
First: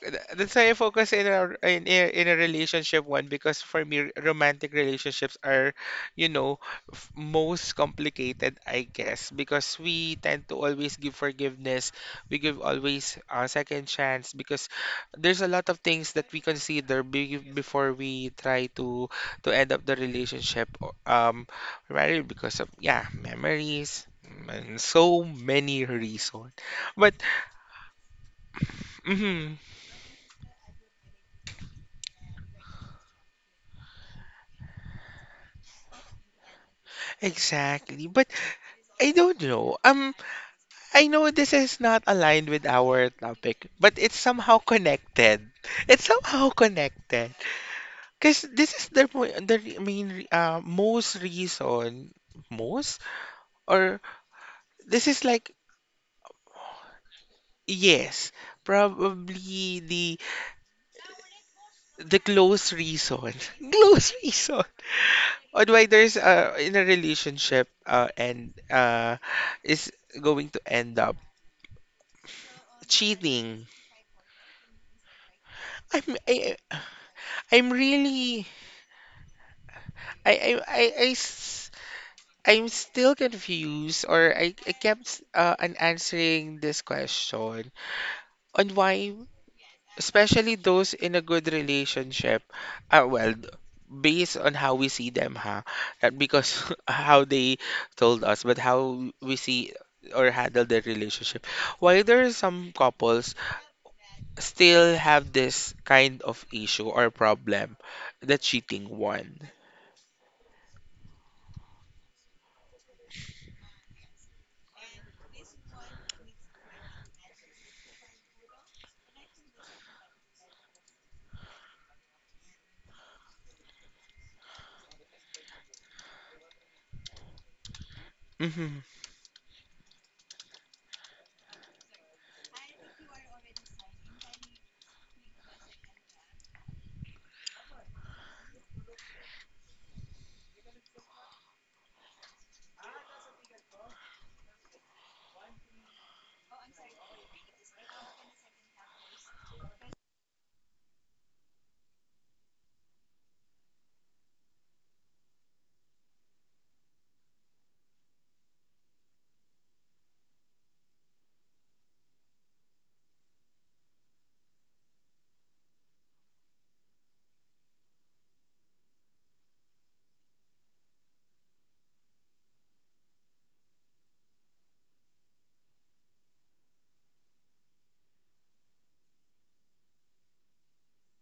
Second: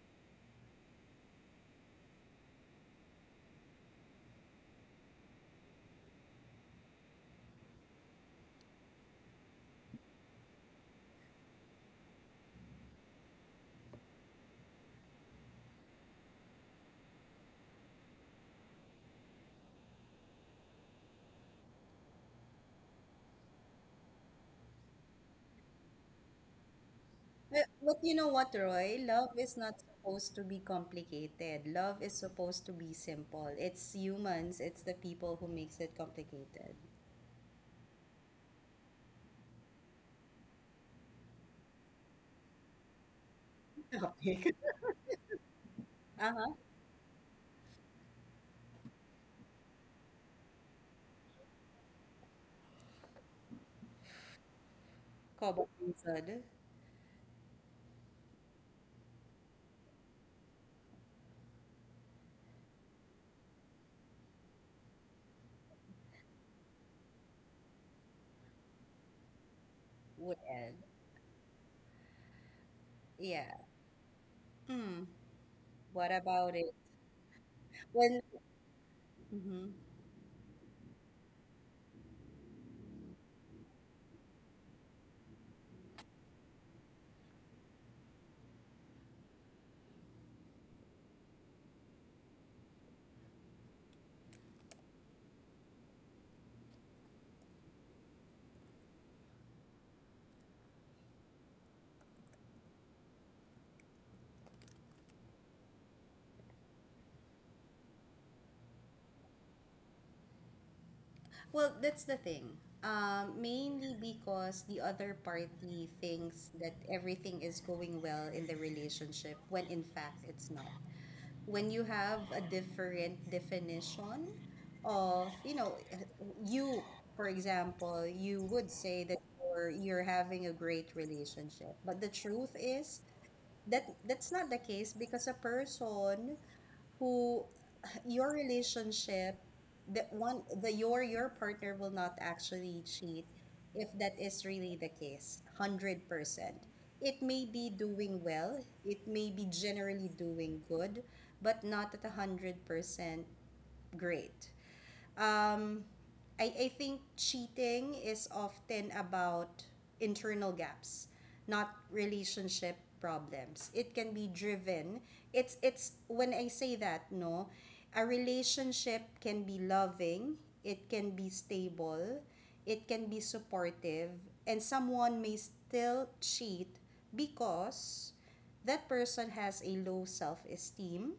A: that's why I focus in a in a relationship one because for me romantic relationships are, you know, most complicated, I guess, because we tend to always give forgiveness. We give always a second chance because there's a lot of things that we consider be, before we try to end up the relationship, or, right, because of yeah memories, mm, and so many reasons, but,
B: But you know what, Roy? Love is
A: mhm.
B: not supposed to be complicated. Love is supposed to be simple. It's humans, it's the people who makes it complicated.
A: Exactly. But I don't know. I know this is not aligned with our topic, but it's
B: Topic.
A: somehow connected. It's somehow
B: Uh-huh.
A: connected. Because this is the main most reason, most, or this is like,
B: Cobblepot
A: yes, probably the close reason, close reason on why there's, in a relationship, and is
B: would
A: going to
B: end.
A: end up
B: Yeah.
A: cheating.
B: Hmm. What
A: I'm
B: about
A: I,
B: it?
A: I'm
B: When.
A: really
B: Mhm.
A: I I I I s- I'm still confused, or I kept, on answering this question on why, especially those in a good relationship, well, based on how we see them, huh, not because how they told us, but how we see or handle their relationship, why there are some couples still have this kind of issue or problem, the cheating one.
B: Well, that's the thing. Mainly because the other party thinks that everything is going well in the relationship when in fact it's not. When you have a different definition of, you know, you, for example, you would
A: Mm-hmm.
B: say that you're having a great relationship. But the truth is, that that's not the case because a person who your relationship that one the your partner will not actually cheat if that is really the case. 100% it may be doing well, it may be generally doing good, but not at 100% great. um I think cheating is often about internal gaps, not relationship problems. It can be driven. It's when I say that, no, a relationship can be loving, it can be stable, it can be supportive, and someone may still cheat because that person has a low self-esteem,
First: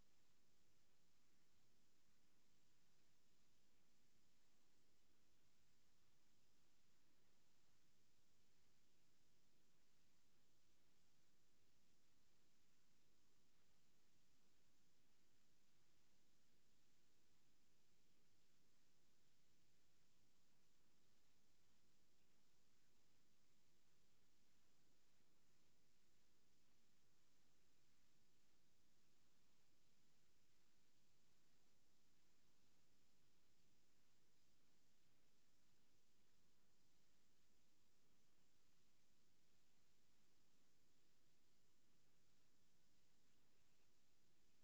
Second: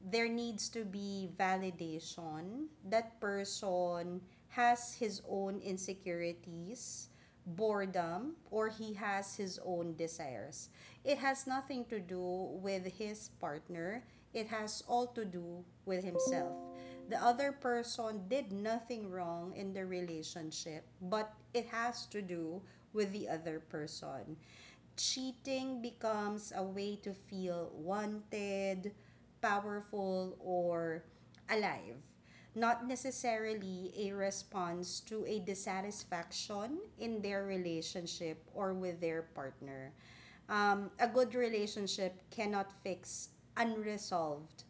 B: there needs to be validation. That person has his own insecurities, boredom, or he has his own desires. It has nothing to do with his partner, it has all to do with himself. The other person did nothing wrong in the relationship, but it has to do with the other person. Cheating becomes a way to feel wanted, powerful, or alive. Not necessarily a response to a dissatisfaction in their relationship or with their partner. A good relationship cannot fix unresolved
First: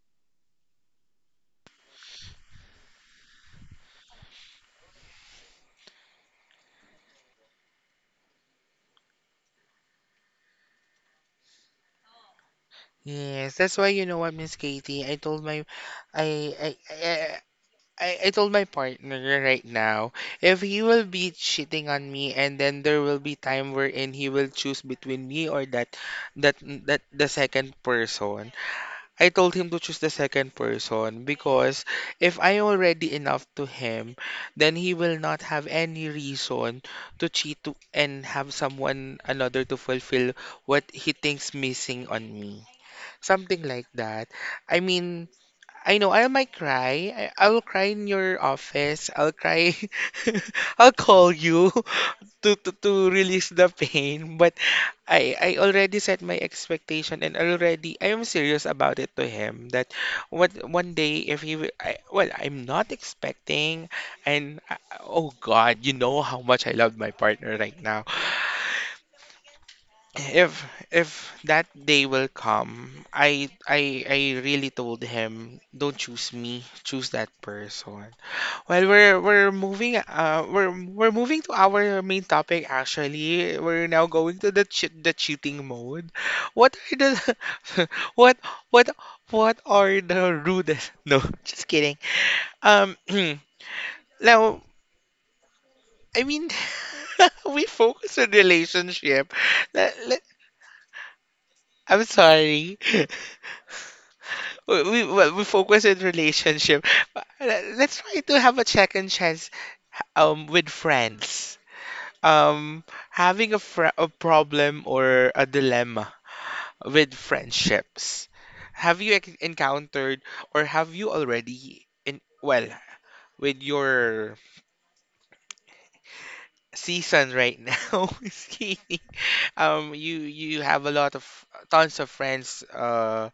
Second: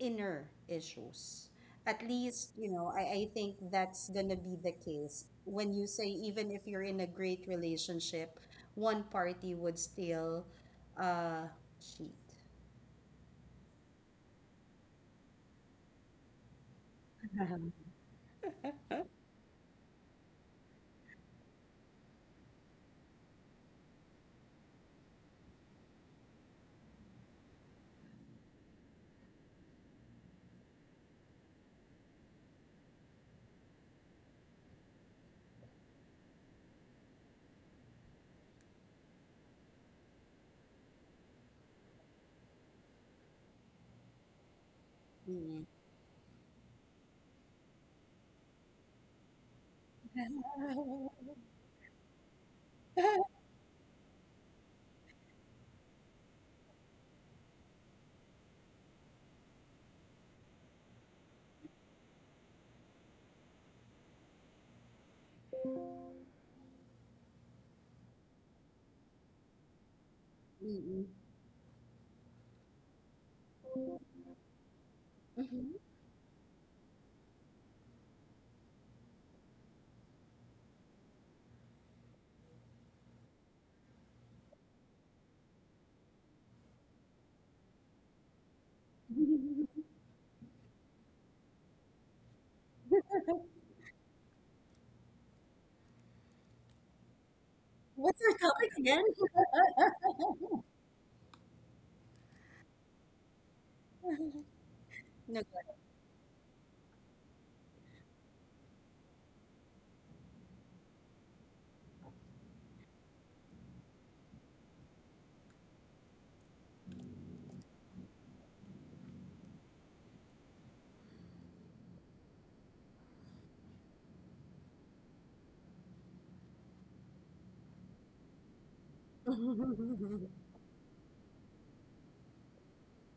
B: inner issues. At least, you know, I think that's going to be the case. When you say, even if you're in a great relationship, one party would still uh, cheat.
A: Yes, that's why you know what, Miss Katie. I told my, I, I, I, I told my partner right now, if he will be cheating on me, and then there will be time wherein he will choose between me or that, that the second person. I told him to choose the second person because if I already enough to him, then he will not have any reason to cheat to, and have someone another to fulfill what he thinks missing on me. Something like that. I mean,
B: Mm-hmm.
A: I know I might cry. I will cry in your office. I'll cry. I'll call you to, to
B: Mm-mm.
A: release the pain. But I already set my expectation and already I am serious about it to him that what one day if I, well I'm not expecting and I, oh God, you know how much I love my partner right now. if if that day will come, I really told him, don't choose me, choose that person. Well, we're moving, we're moving to our main topic actually. We're now going to the the cheating mode. What are the what what what are the rudest? No, just kidding. Um, now, I mean, we focus on
B: What's our topic again?
A: relationship. Let- let- I'm sorry. we, well, we
B: No
A: focus
B: good.
A: in relationship. Uh, Let's try to have a check and chance with friends. Um, Having a a problem or a dilemma with friendships. Have you encountered or have you already in, well, with your season right now? Is, you you have a lot of tons of friends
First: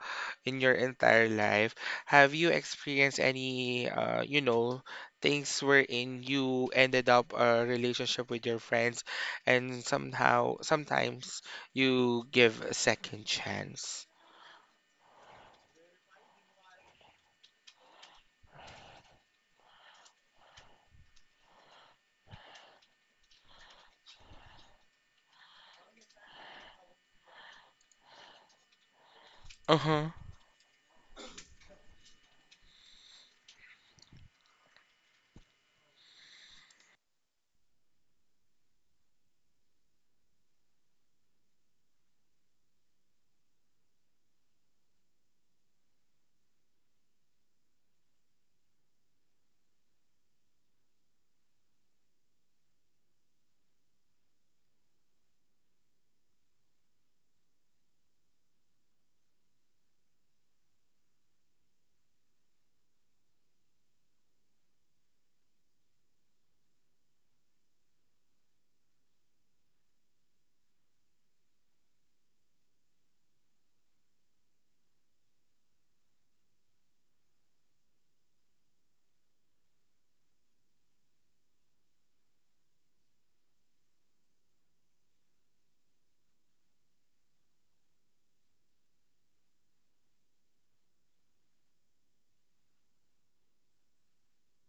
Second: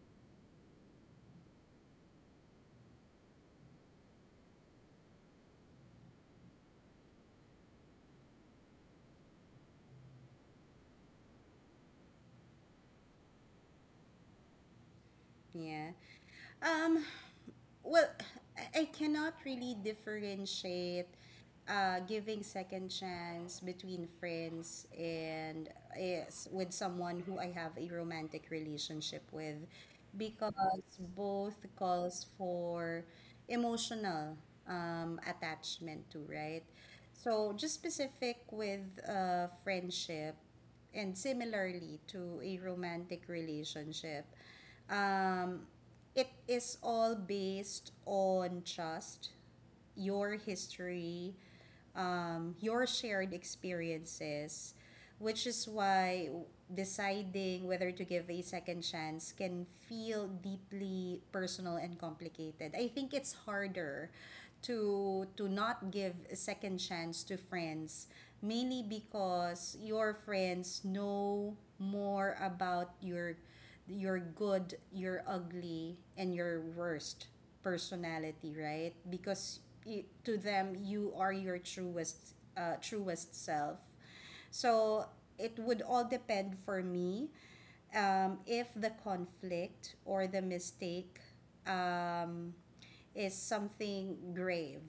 A: in your entire life. Have you experienced any you know things wherein you ended up a relationship with your friends and somehow sometimes you give a second chance?
B: Yeah. Um, well, I cannot really differentiate giving second chance between friends and is with someone who I have a romantic relationship with,
A: Uh-huh.
B: because both calls for emotional attachment to, right? So just specific with friendship and similarly to a romantic relationship, um, it is all based on just your history, your shared experiences, which is why deciding whether to give a second chance can feel deeply personal and complicated. I think it's harder to not give a second chance to friends, mainly because your friends know more about your good, your ugly, and your worst personality, right? Because I to them, you are your truest self. So it would all depend for me if the conflict or the mistake um, is something grave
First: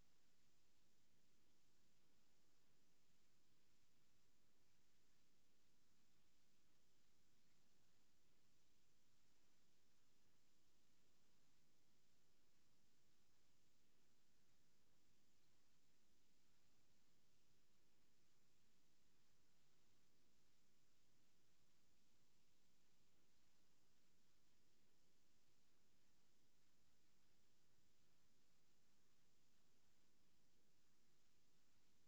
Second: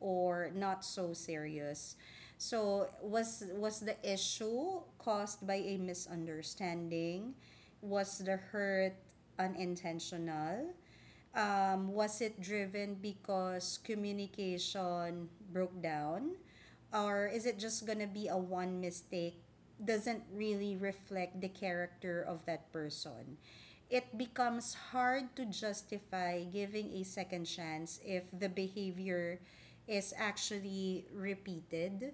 B: or not so serious. So was the issue caused by a misunderstanding? Was the hurt unintentional? Um, was it driven because communication broke down? Or is it just going to be a one mistake? Doesn't really reflect the character of that person. It becomes hard to justify giving a second chance if the behavior is actually repeated.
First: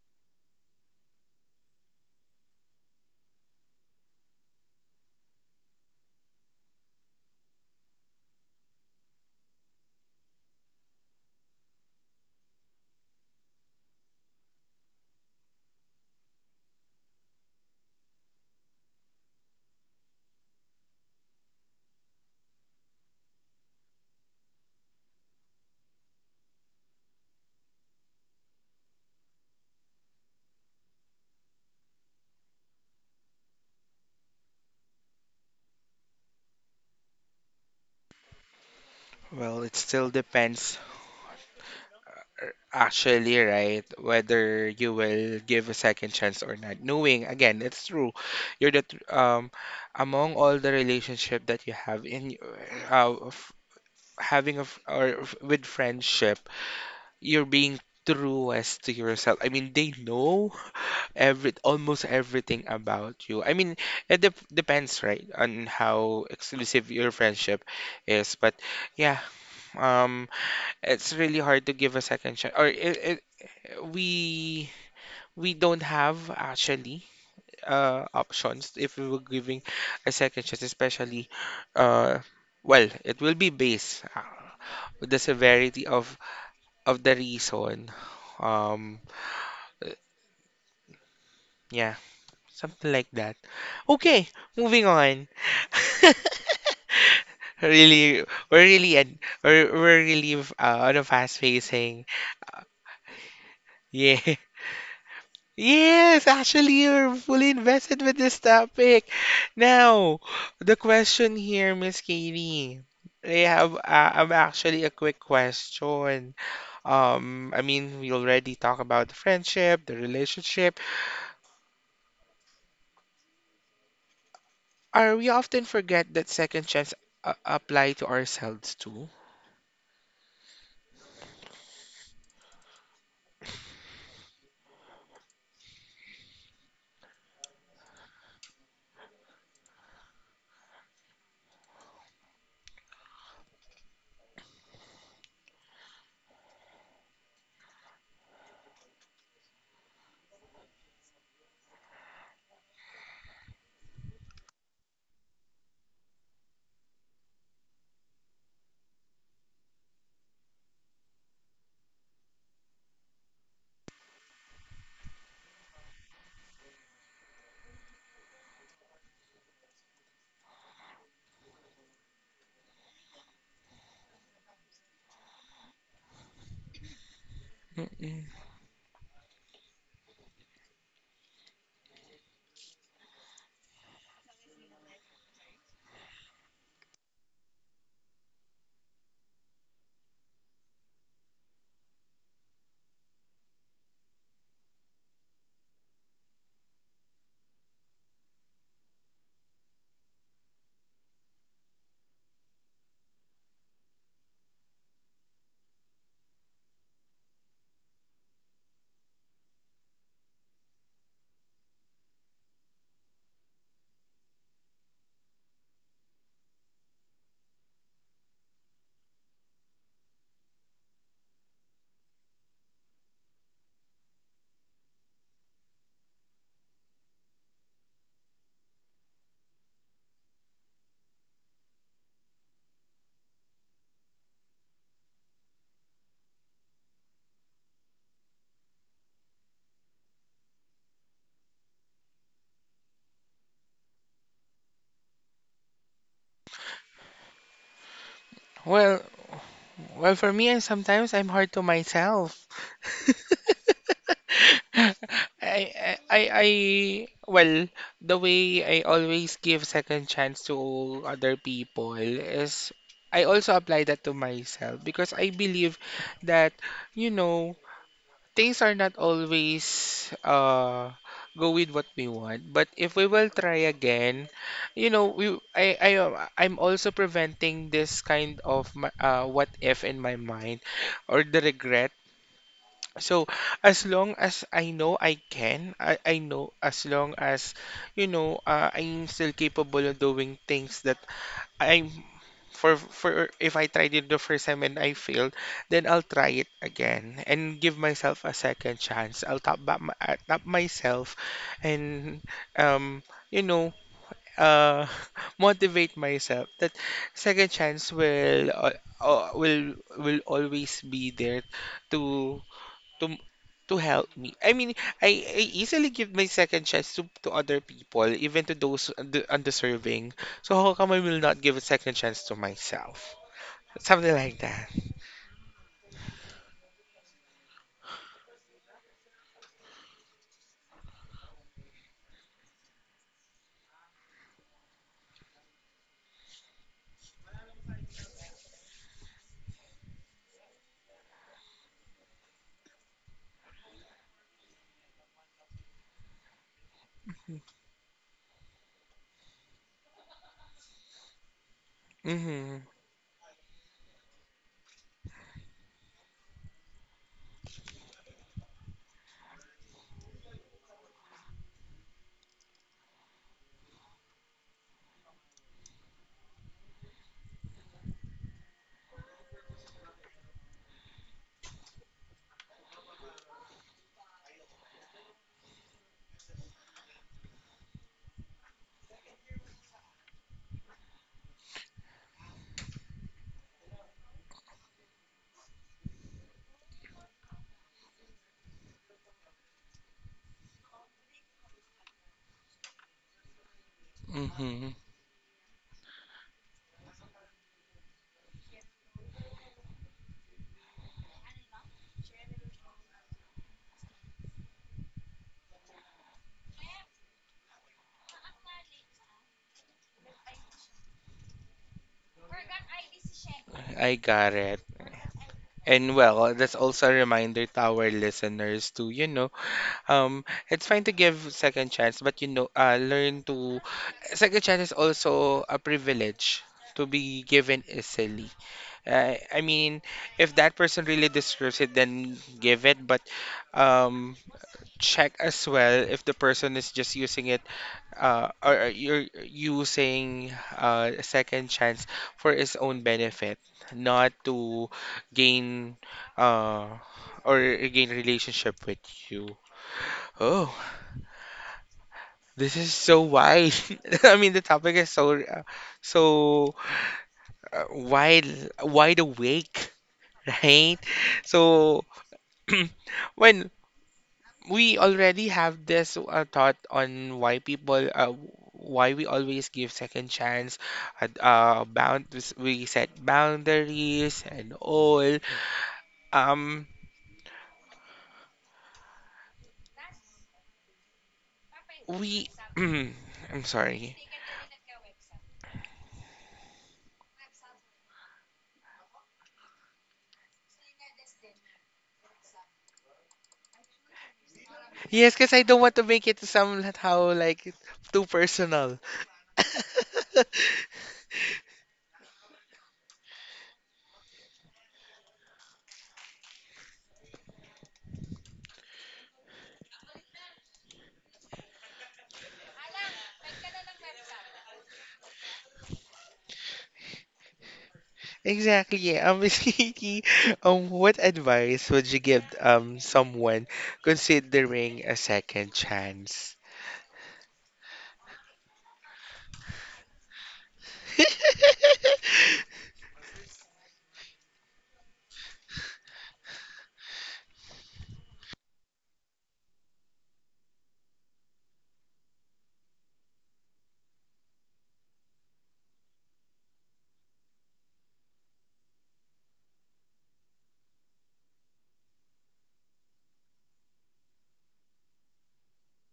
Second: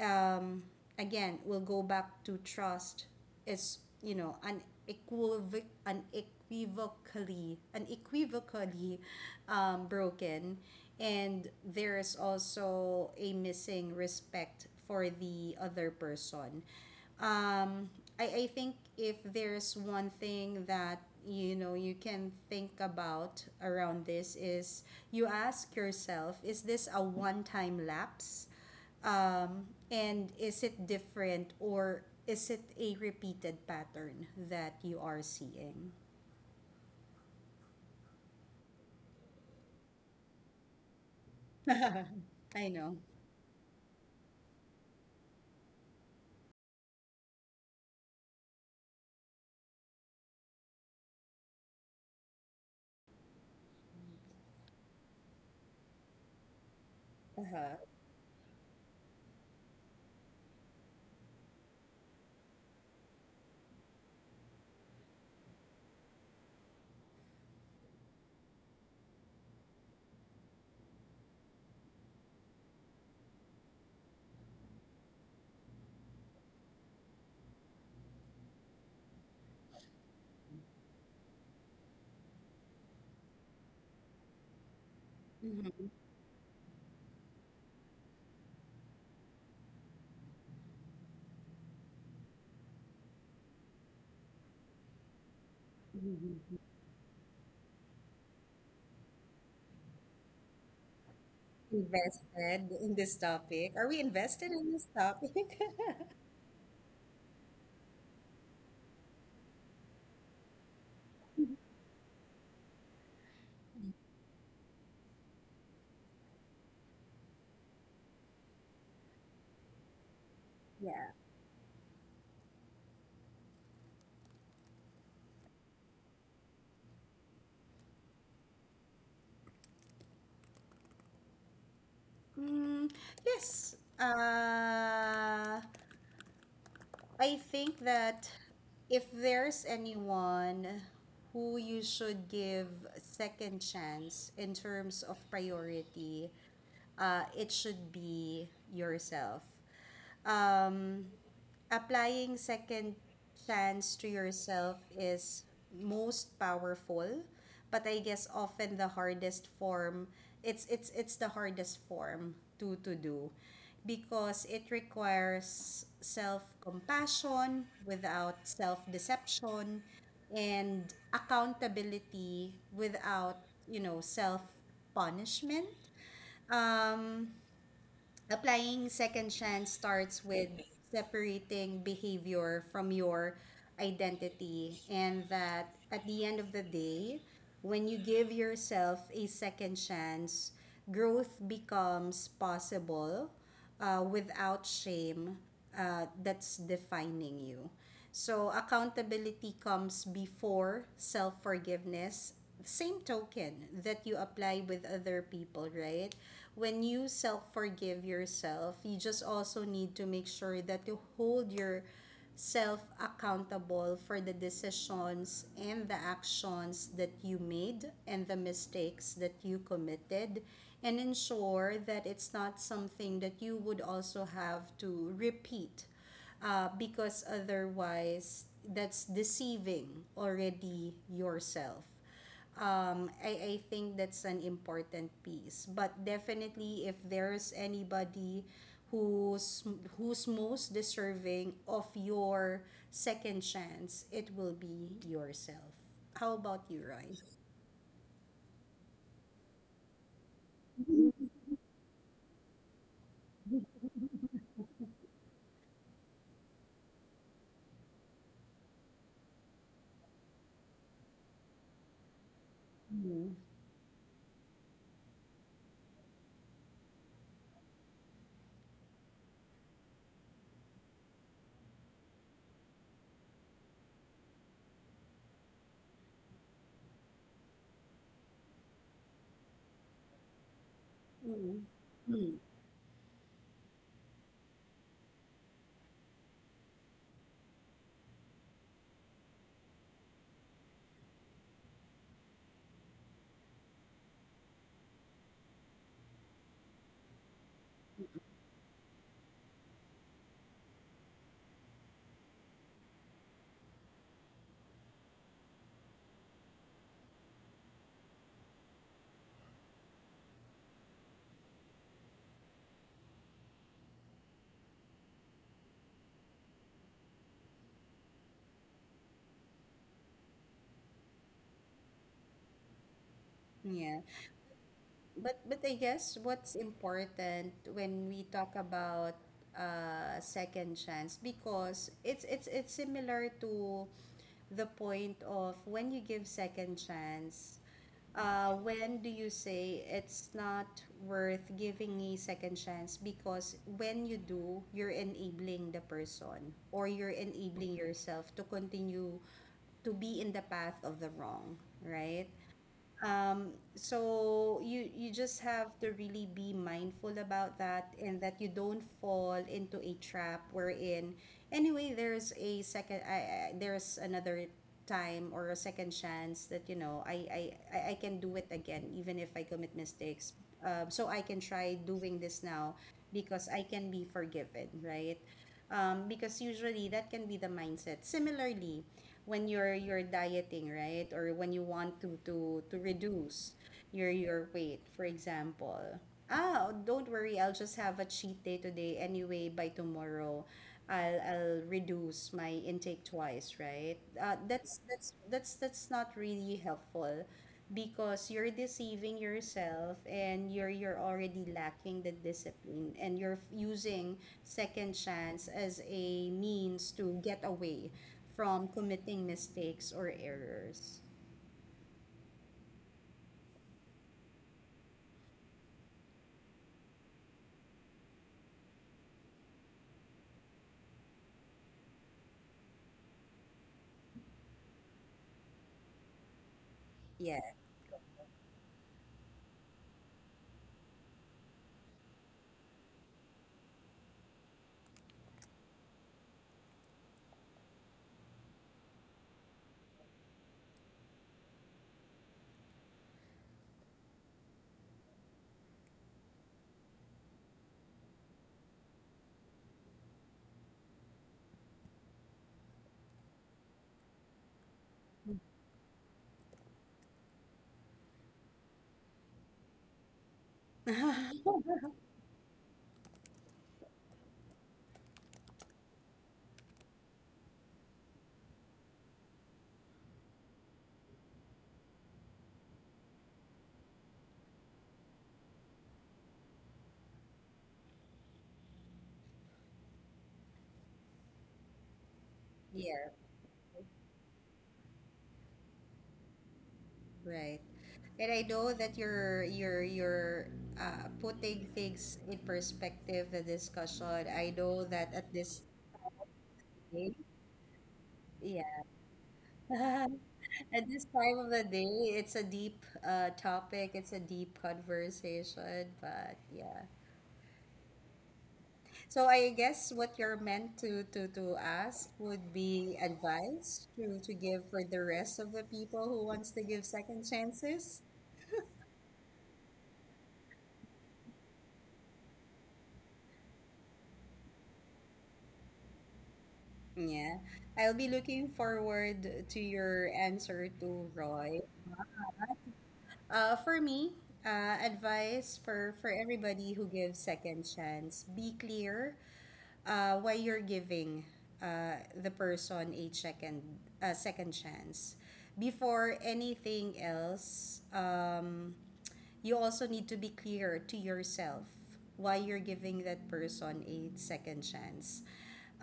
B: um, Again, we'll go back to trust is, you know, an unequivocally broken. And there is also a missing respect for the other person. Um, I think if there's one thing that you know you can think about around this is you ask yourself, is this a one time lapse and is it different, or is it a repeated pattern that you are seeing?
A: Well, it still depends
B: I know.
A: actually, right, whether you will give a second chance or not, knowing again it's true, you're the among all the relationship that you have in, uh, f- having a with friendship, you're being
B: Uh-huh.
A: truest to yourself. I mean, they know every almost everything about you. I mean, it depends, right, on how exclusive your friendship is. But yeah, um it's really hard to give a second shot. Or we we don't have actually options if we were giving a second chance, especially, uh well, it will be based, with the severity
B: Mhm.
A: of the reason. Um, uh, yeah, something like that. Okay, moving on.
B: Mhm.
A: Really, we're really an, we're really, on a fast pacing.
B: Invested in this topic. Are we
A: Yeah.
B: invested in this topic?
A: Yes, actually, you're fully invested with this topic. Now, the question here, Miss Katie. I have I'm actually a quick question. I mean, we already talk about the friendship, the relationship.
B: Yeah.
A: Are we often forget that second chance apply to ourselves too?
B: Mm, yes. I think that if there's anyone who you should give second chance in terms of priority, it should be yourself. Um, applying second chance to yourself is most powerful, but I guess often the hardest form, it's the hardest form to do because it requires self compassion without self deception, and accountability without, you know, self punishment.
A: Mm-mm.
B: um Applying second chance starts with separating behavior from your identity, and that at the end of the day, when you give yourself a second chance, growth becomes possible without shame that's defining you. So, accountability comes before self forgiveness. Same token that you apply with other people, right? When you self forgive yourself, you just also need to make sure that you hold your self accountable for the decisions and the actions that you made and the mistakes that you committed, and ensure that it's not something that you would also have to repeat because otherwise that's deceiving already yourself. I think that's an important piece. But definitely, if there's anybody who's who's most deserving of your second chance, it will be yourself. How about you, Roy?
A: Well, Well, for me, I sometimes I'm hard to myself. Well, the way I always give second chance to other people is I
B: Mm.
A: also apply that to myself because I believe that, you know, things are not always go with what we want, but if we will try again, you know, we I I'm also preventing this kind of what if in my mind or the
B: Mm.
A: regret.
B: Mm.
A: So as long as I know I can I know, as long as, I'm still capable of doing things that I'm for if I tried it the first time and I failed, then I'll try it again and give myself a second chance. I'll tap back tap myself, and um you know uh motivate myself that second chance will always be there to to to help me. I mean, I easily give my second chance to other people, even to those undeserving. So how come I will not give a second chance to myself?
B: Yeah.
A: Something like that.
B: But I guess what's important when we talk about second chance because it's it's similar to the point of when you give second chance, when do you say it's not worth giving a second chance? Because when you do, you're enabling the person or you're enabling yourself to continue to be in the path of the wrong, right?
A: Mm-hmm.
B: So you you just have to really be mindful about that, and that you don't fall into a trap wherein anyway there's a second I there's another time or a second chance that you know I can do it again even if I commit mistakes. So I can try doing this now because I can be forgiven, right? Um, because usually that can be the mindset similarly when you're dieting, right? Or when you want to to reduce your weight, for example. Ah, don't worry, I'll just have a cheat day today, anyway by tomorrow I'll reduce my intake twice, right?
A: Mm-hmm.
B: That's not really helpful because you're deceiving yourself and you're already lacking the discipline, and you're using second chance as a means to get away from committing mistakes or errors.
A: I got it. And well, that's also a reminder to our listeners to, um, it's fine to give second chance, but learn to, second chance is also a privilege to be
B: Yeah.
A: given easily. I mean, if that person really deserves it, then give it. But um, check as well if the person is just using it, are you saying a second chance for its own benefit, not to gain, uh, or gain relationship with you? Oh, this is so wide. I mean, the topic is so so uh, wide wide awake, right? So when we already have this thought on why we always give second chance, bound we set boundaries and all. Um we I'm
B: Yeah,
A: sorry,
B: right. And I know that you're putting things in perspective the discussion. I know
A: yes, because
B: that
A: I
B: at
A: don't want to
B: this
A: make it somehow
B: stage,
A: like too personal.
B: at this time of the day, it's a deep topic, it's a deep conversation, but yeah. So I guess what you're meant to to ask would be advice to give for the rest of the people who wants to give second chances.
A: Exactly. Yeah. Miss Kiki, what advice would you give someone considering a second chance?
B: Yeah. I'll be looking forward to your answer to Roy. For me, advice for everybody who gives second chance: be clear why you're giving the person a second chance before anything else. You also need to be clear to yourself why you're giving that person a second chance.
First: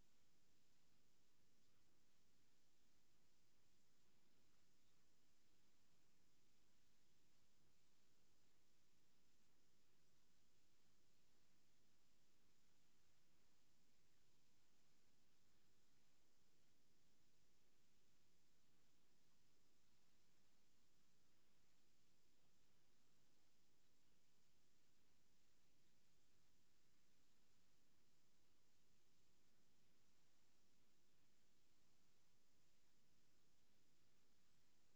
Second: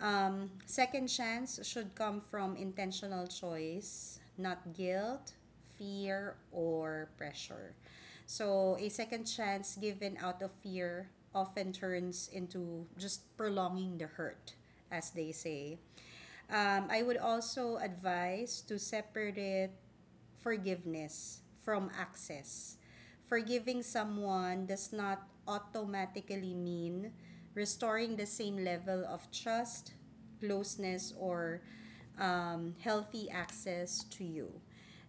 B: Second chance should come from intentional choice, not guilt, fear, or pressure. So, a second chance given out of fear often turns into just prolonging the hurt, as they say. I would also advise to separate forgiveness from access. Forgiving someone does not automatically mean restoring the same level of trust, closeness, or healthy access to you.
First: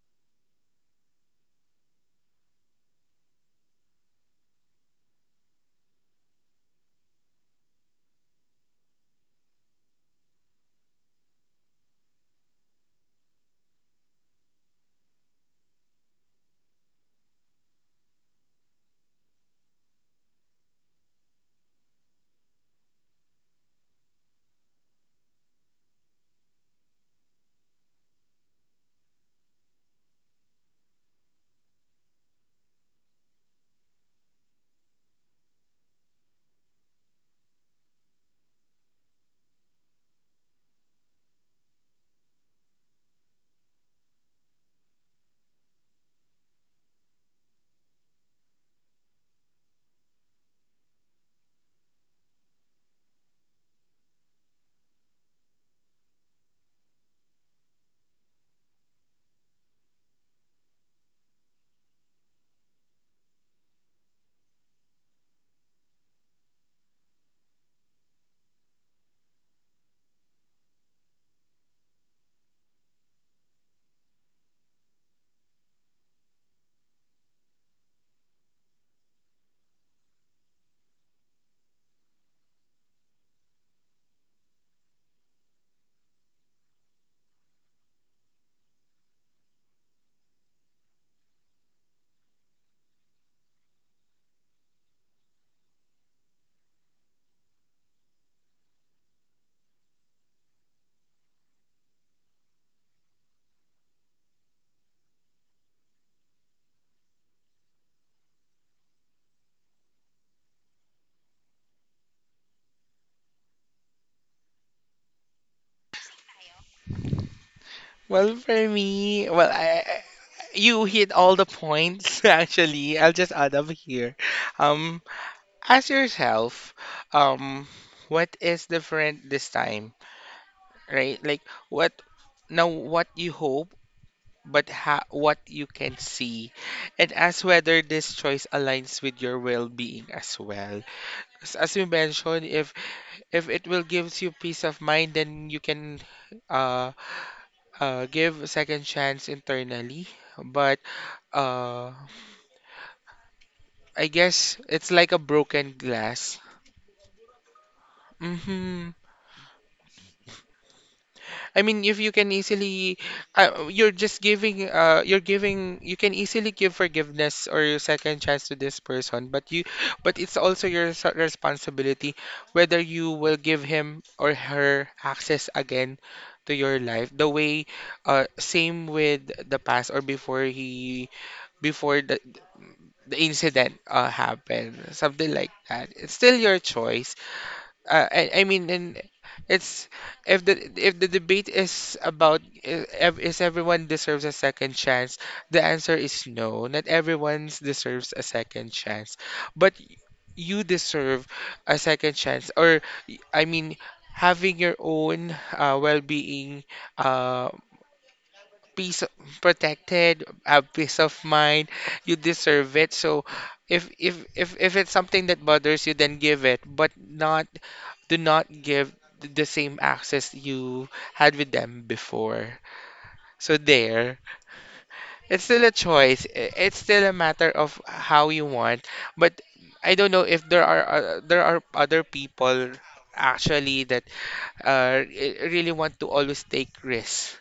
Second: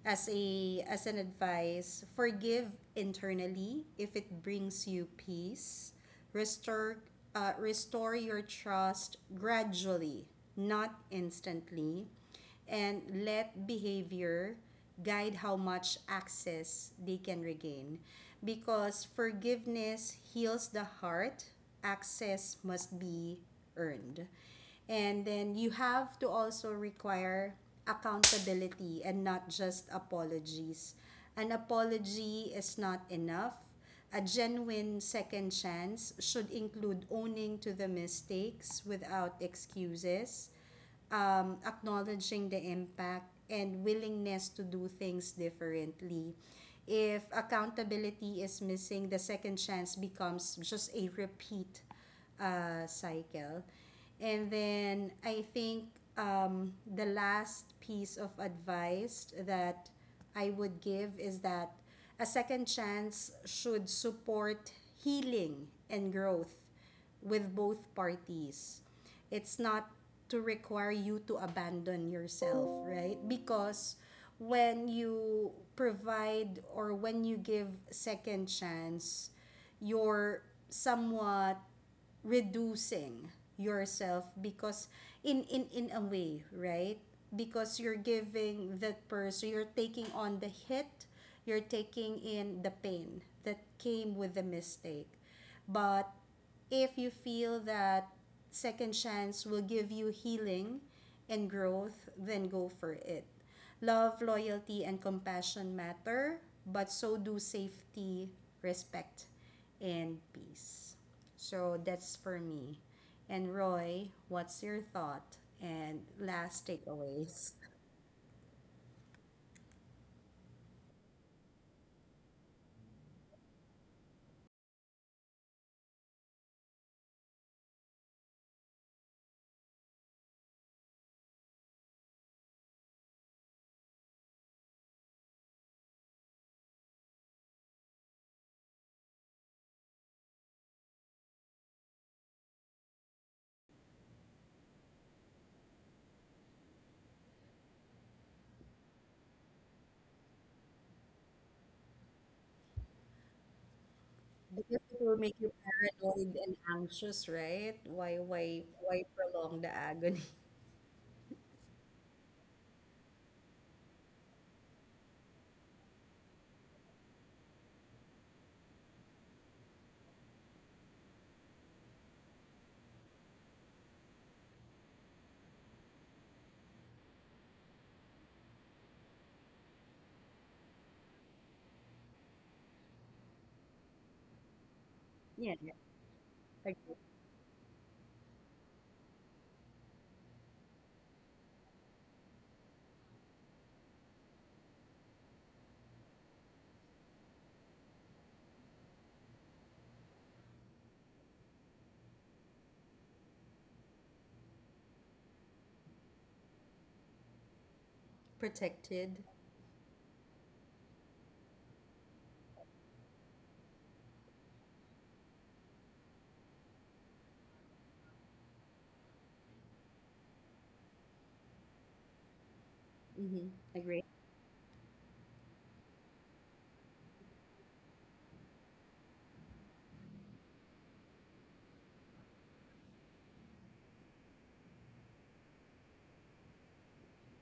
B: As a as an advice, forgive internally if it brings you peace. Restore your trust gradually, not instantly, and let behavior guide how much access they can regain. Because forgiveness heals the heart, access must be earned. And then you have to also require accountability and not just apologies. An apology is not enough. A genuine second chance should include owning to the mistakes without excuses, acknowledging the impact and willingness to do things differently. If accountability is missing, the second chance becomes just a repeat cycle. And then I think the last piece of advice that I would give is that a second chance should support healing and growth with both parties. It's not to require you to abandon yourself, right? Because when you provide or when you give second chance, you're somewhat reducing yourself because in a way, right? Because you're giving that person, you're taking on the hit, you're taking in the pain that came with the mistake. But if you feel that second chance will give you healing and growth, then go for it. Love, loyalty, and compassion matter, but so do safety, respect, and peace. So that's for me. And Roy, what's your thought and last takeaways?
A: Well, for me, you hit all the points actually. I'll just add up here. Um, ask yourself, um, what is different this time, right? Like what what you hope, but ha what you can see, and ask whether this choice aligns with your well-being as well. 'Cause as we mentioned, if it will gives you peace of mind, then you can uh, give a second chance internally, but Uh, I guess
B: Because
A: it's
B: it
A: like a
B: will make you
A: broken glass.
B: paranoid and anxious, right?
A: Mm-hmm.
B: Why prolong the agony?
A: I mean, if you can easily, you're just giving, you're giving, you can easily give forgiveness or your second chance to this person, but it's also your responsibility whether you will give him or her access again to your life. The way, same with the past or before the incident, happened, something like
B: Yeah,
A: that. It's still your
B: like
A: choice. I mean, and it's, if the debate is about is everyone deserves a second chance, the answer is no. Not everyone deserves a second chance, but you deserve a second chance, or I mean, having your own well-being, uh, peace
B: protected.
A: o- protected, peace of mind. You deserve it. So if it's something that bothers you, then give it, but not, do not give the same access you had with them before.
B: Mm-hmm.
A: So
B: Agree.
A: there, it's still a choice. It's still a matter of how you want. But I don't know if there are there are other people actually that, really want to always take risks.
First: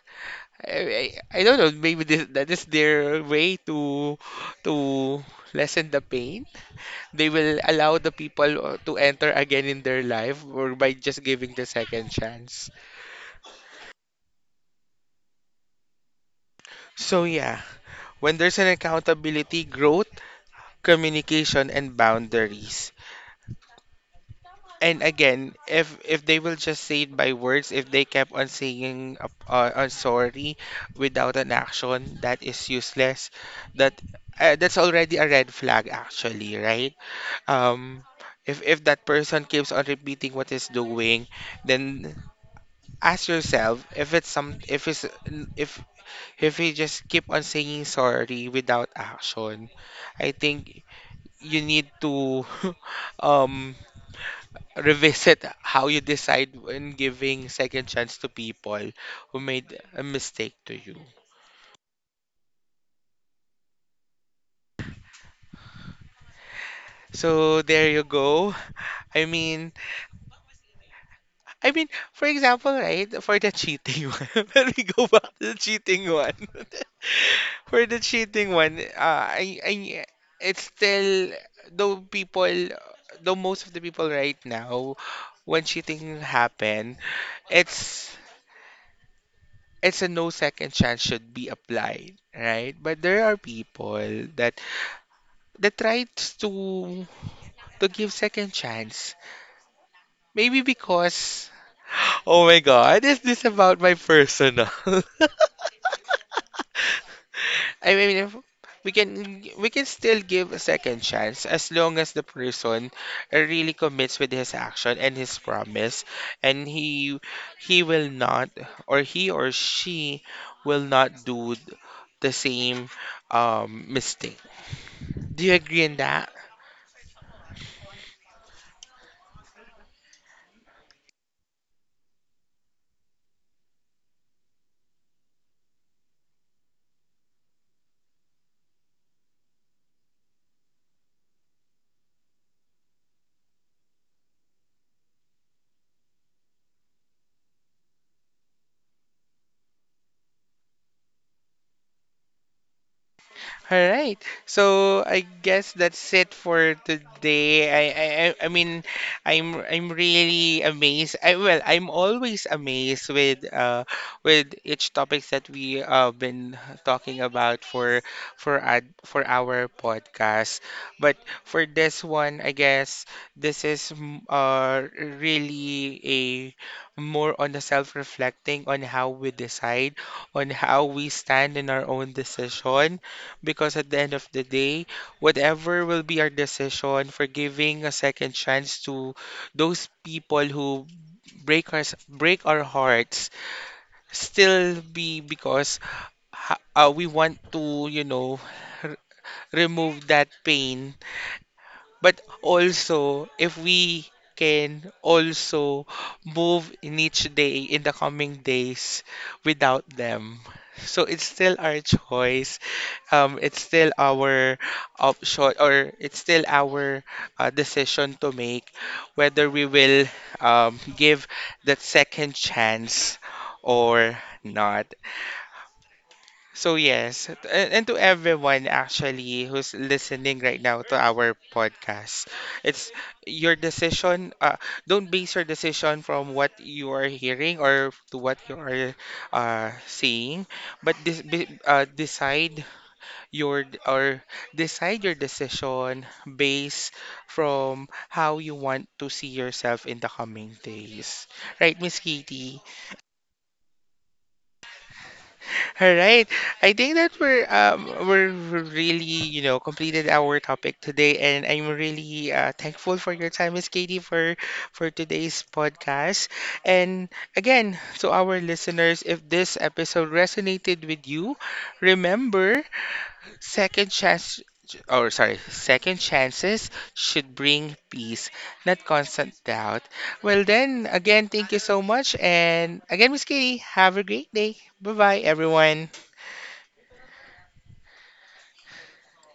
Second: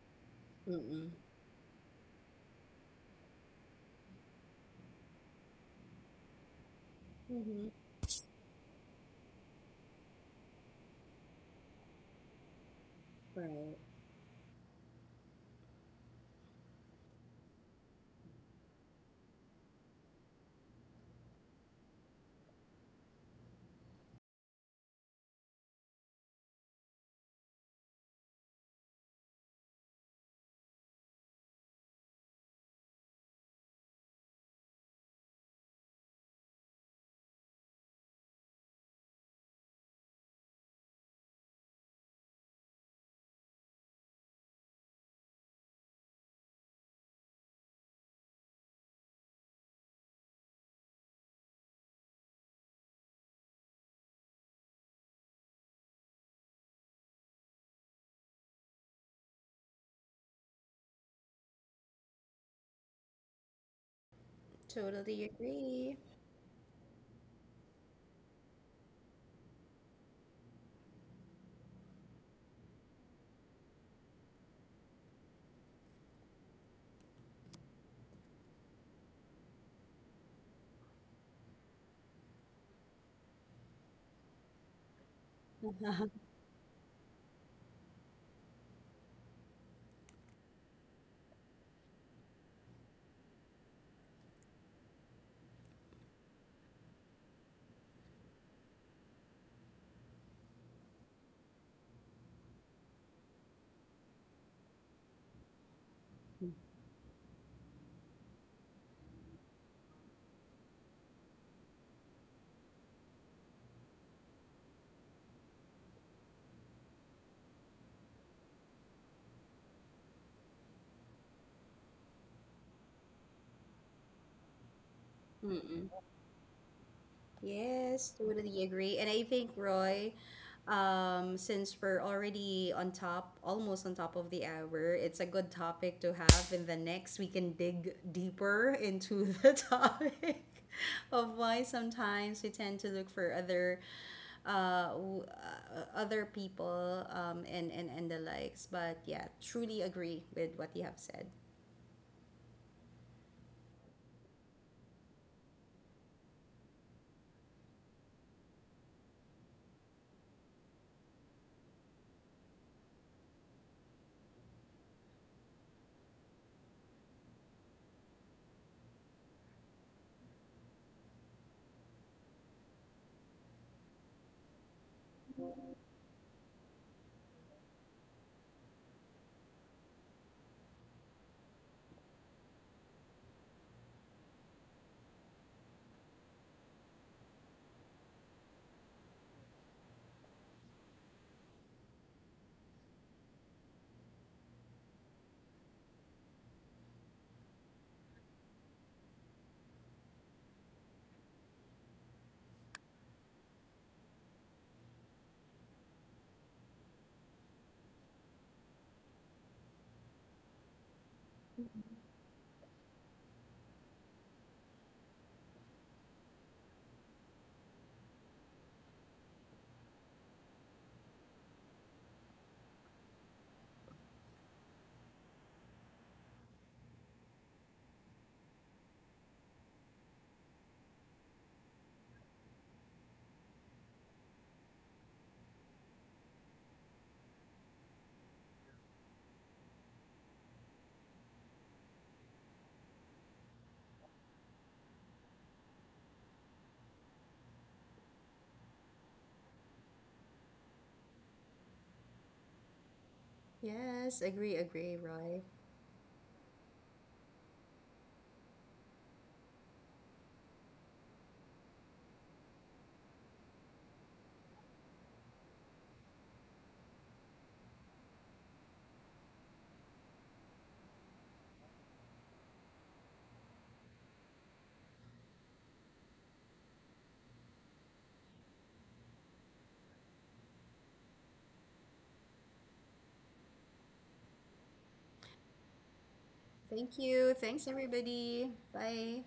B: Mm-mm.
A: I don't know. Maybe that is their way to lessen the pain. They will
B: Mm-hmm.
A: allow the people to enter again in their life, or by just giving the second chance.
B: Right.
A: So yeah, when there's an accountability, growth, communication, and boundaries. And again, if they will just say it by words, if they kept on saying sorry without an action, that is useless. That that's already a red flag, actually, right? Um, if that person keeps on repeating what is doing, then ask yourself if it's some if it's if If you just keep on saying sorry without action, I think you need to um, revisit how you decide when giving second chance to people who made a mistake to you.
B: Totally agree.
A: So there you go. I mean, I mean, for example, right, for the cheating one, let me go back to the cheating one. For the cheating one, I, it's still, though people, though most of the people right now, when cheating happen, it's, it's a no second chance should be applied, right? But there are people that, that tries to give second chance. Maybe because, oh my God, is this about my personal? I mean, if we can still give a second chance as long as the person really commits with his action and his promise, and he will not, or he or she will not do the same mistake. Do you agree on
B: Mm-mm.
A: that?
B: Yes, totally agree. And I think Roy, since we're already on top, almost on top of the hour, it's a good topic to have. In the next, we can dig deeper into the topic of why sometimes we tend to look for other, other people, and and the likes. But yeah, truly agree with what you have said.
A: All right. So I guess that's it for today. I mean, I'm really amazed. I, well, I'm always amazed with each topics that we been talking about for for our podcast. But for this one, I guess this is really a more on the self-reflecting on how we decide, on how we stand in our own decision, because at the end of the day, whatever will be our decision for giving a second chance to those people who break our hearts, still be because we want to, you know, r- remove that pain, but also if we can also move in each day in the coming days without them. So it's still our choice, it's still our option, or it's still our decision to make whether we will give that second chance or not. So yes, and to everyone actually who's listening right now to our podcast, it's your decision. Don't base your decision from what you are hearing or to what you are seeing, but decide your d- or decide your decision based from how you want to see yourself in the coming days. Right, Miss Katie?
B: Yes, agree, agree, Roy.
A: All right. I think that we're really, you know, completed our topic today, and I'm really thankful for your time, Miss Katie, for today's podcast. And again, to our listeners, if this episode resonated with you, remember, second chance, or sorry, second chances should bring peace, not constant doubt. Well then, again, thank you so much, and again, Miss Kitty, have a great day. Bye-bye everyone.
B: Thank you. Thanks, everybody. Bye.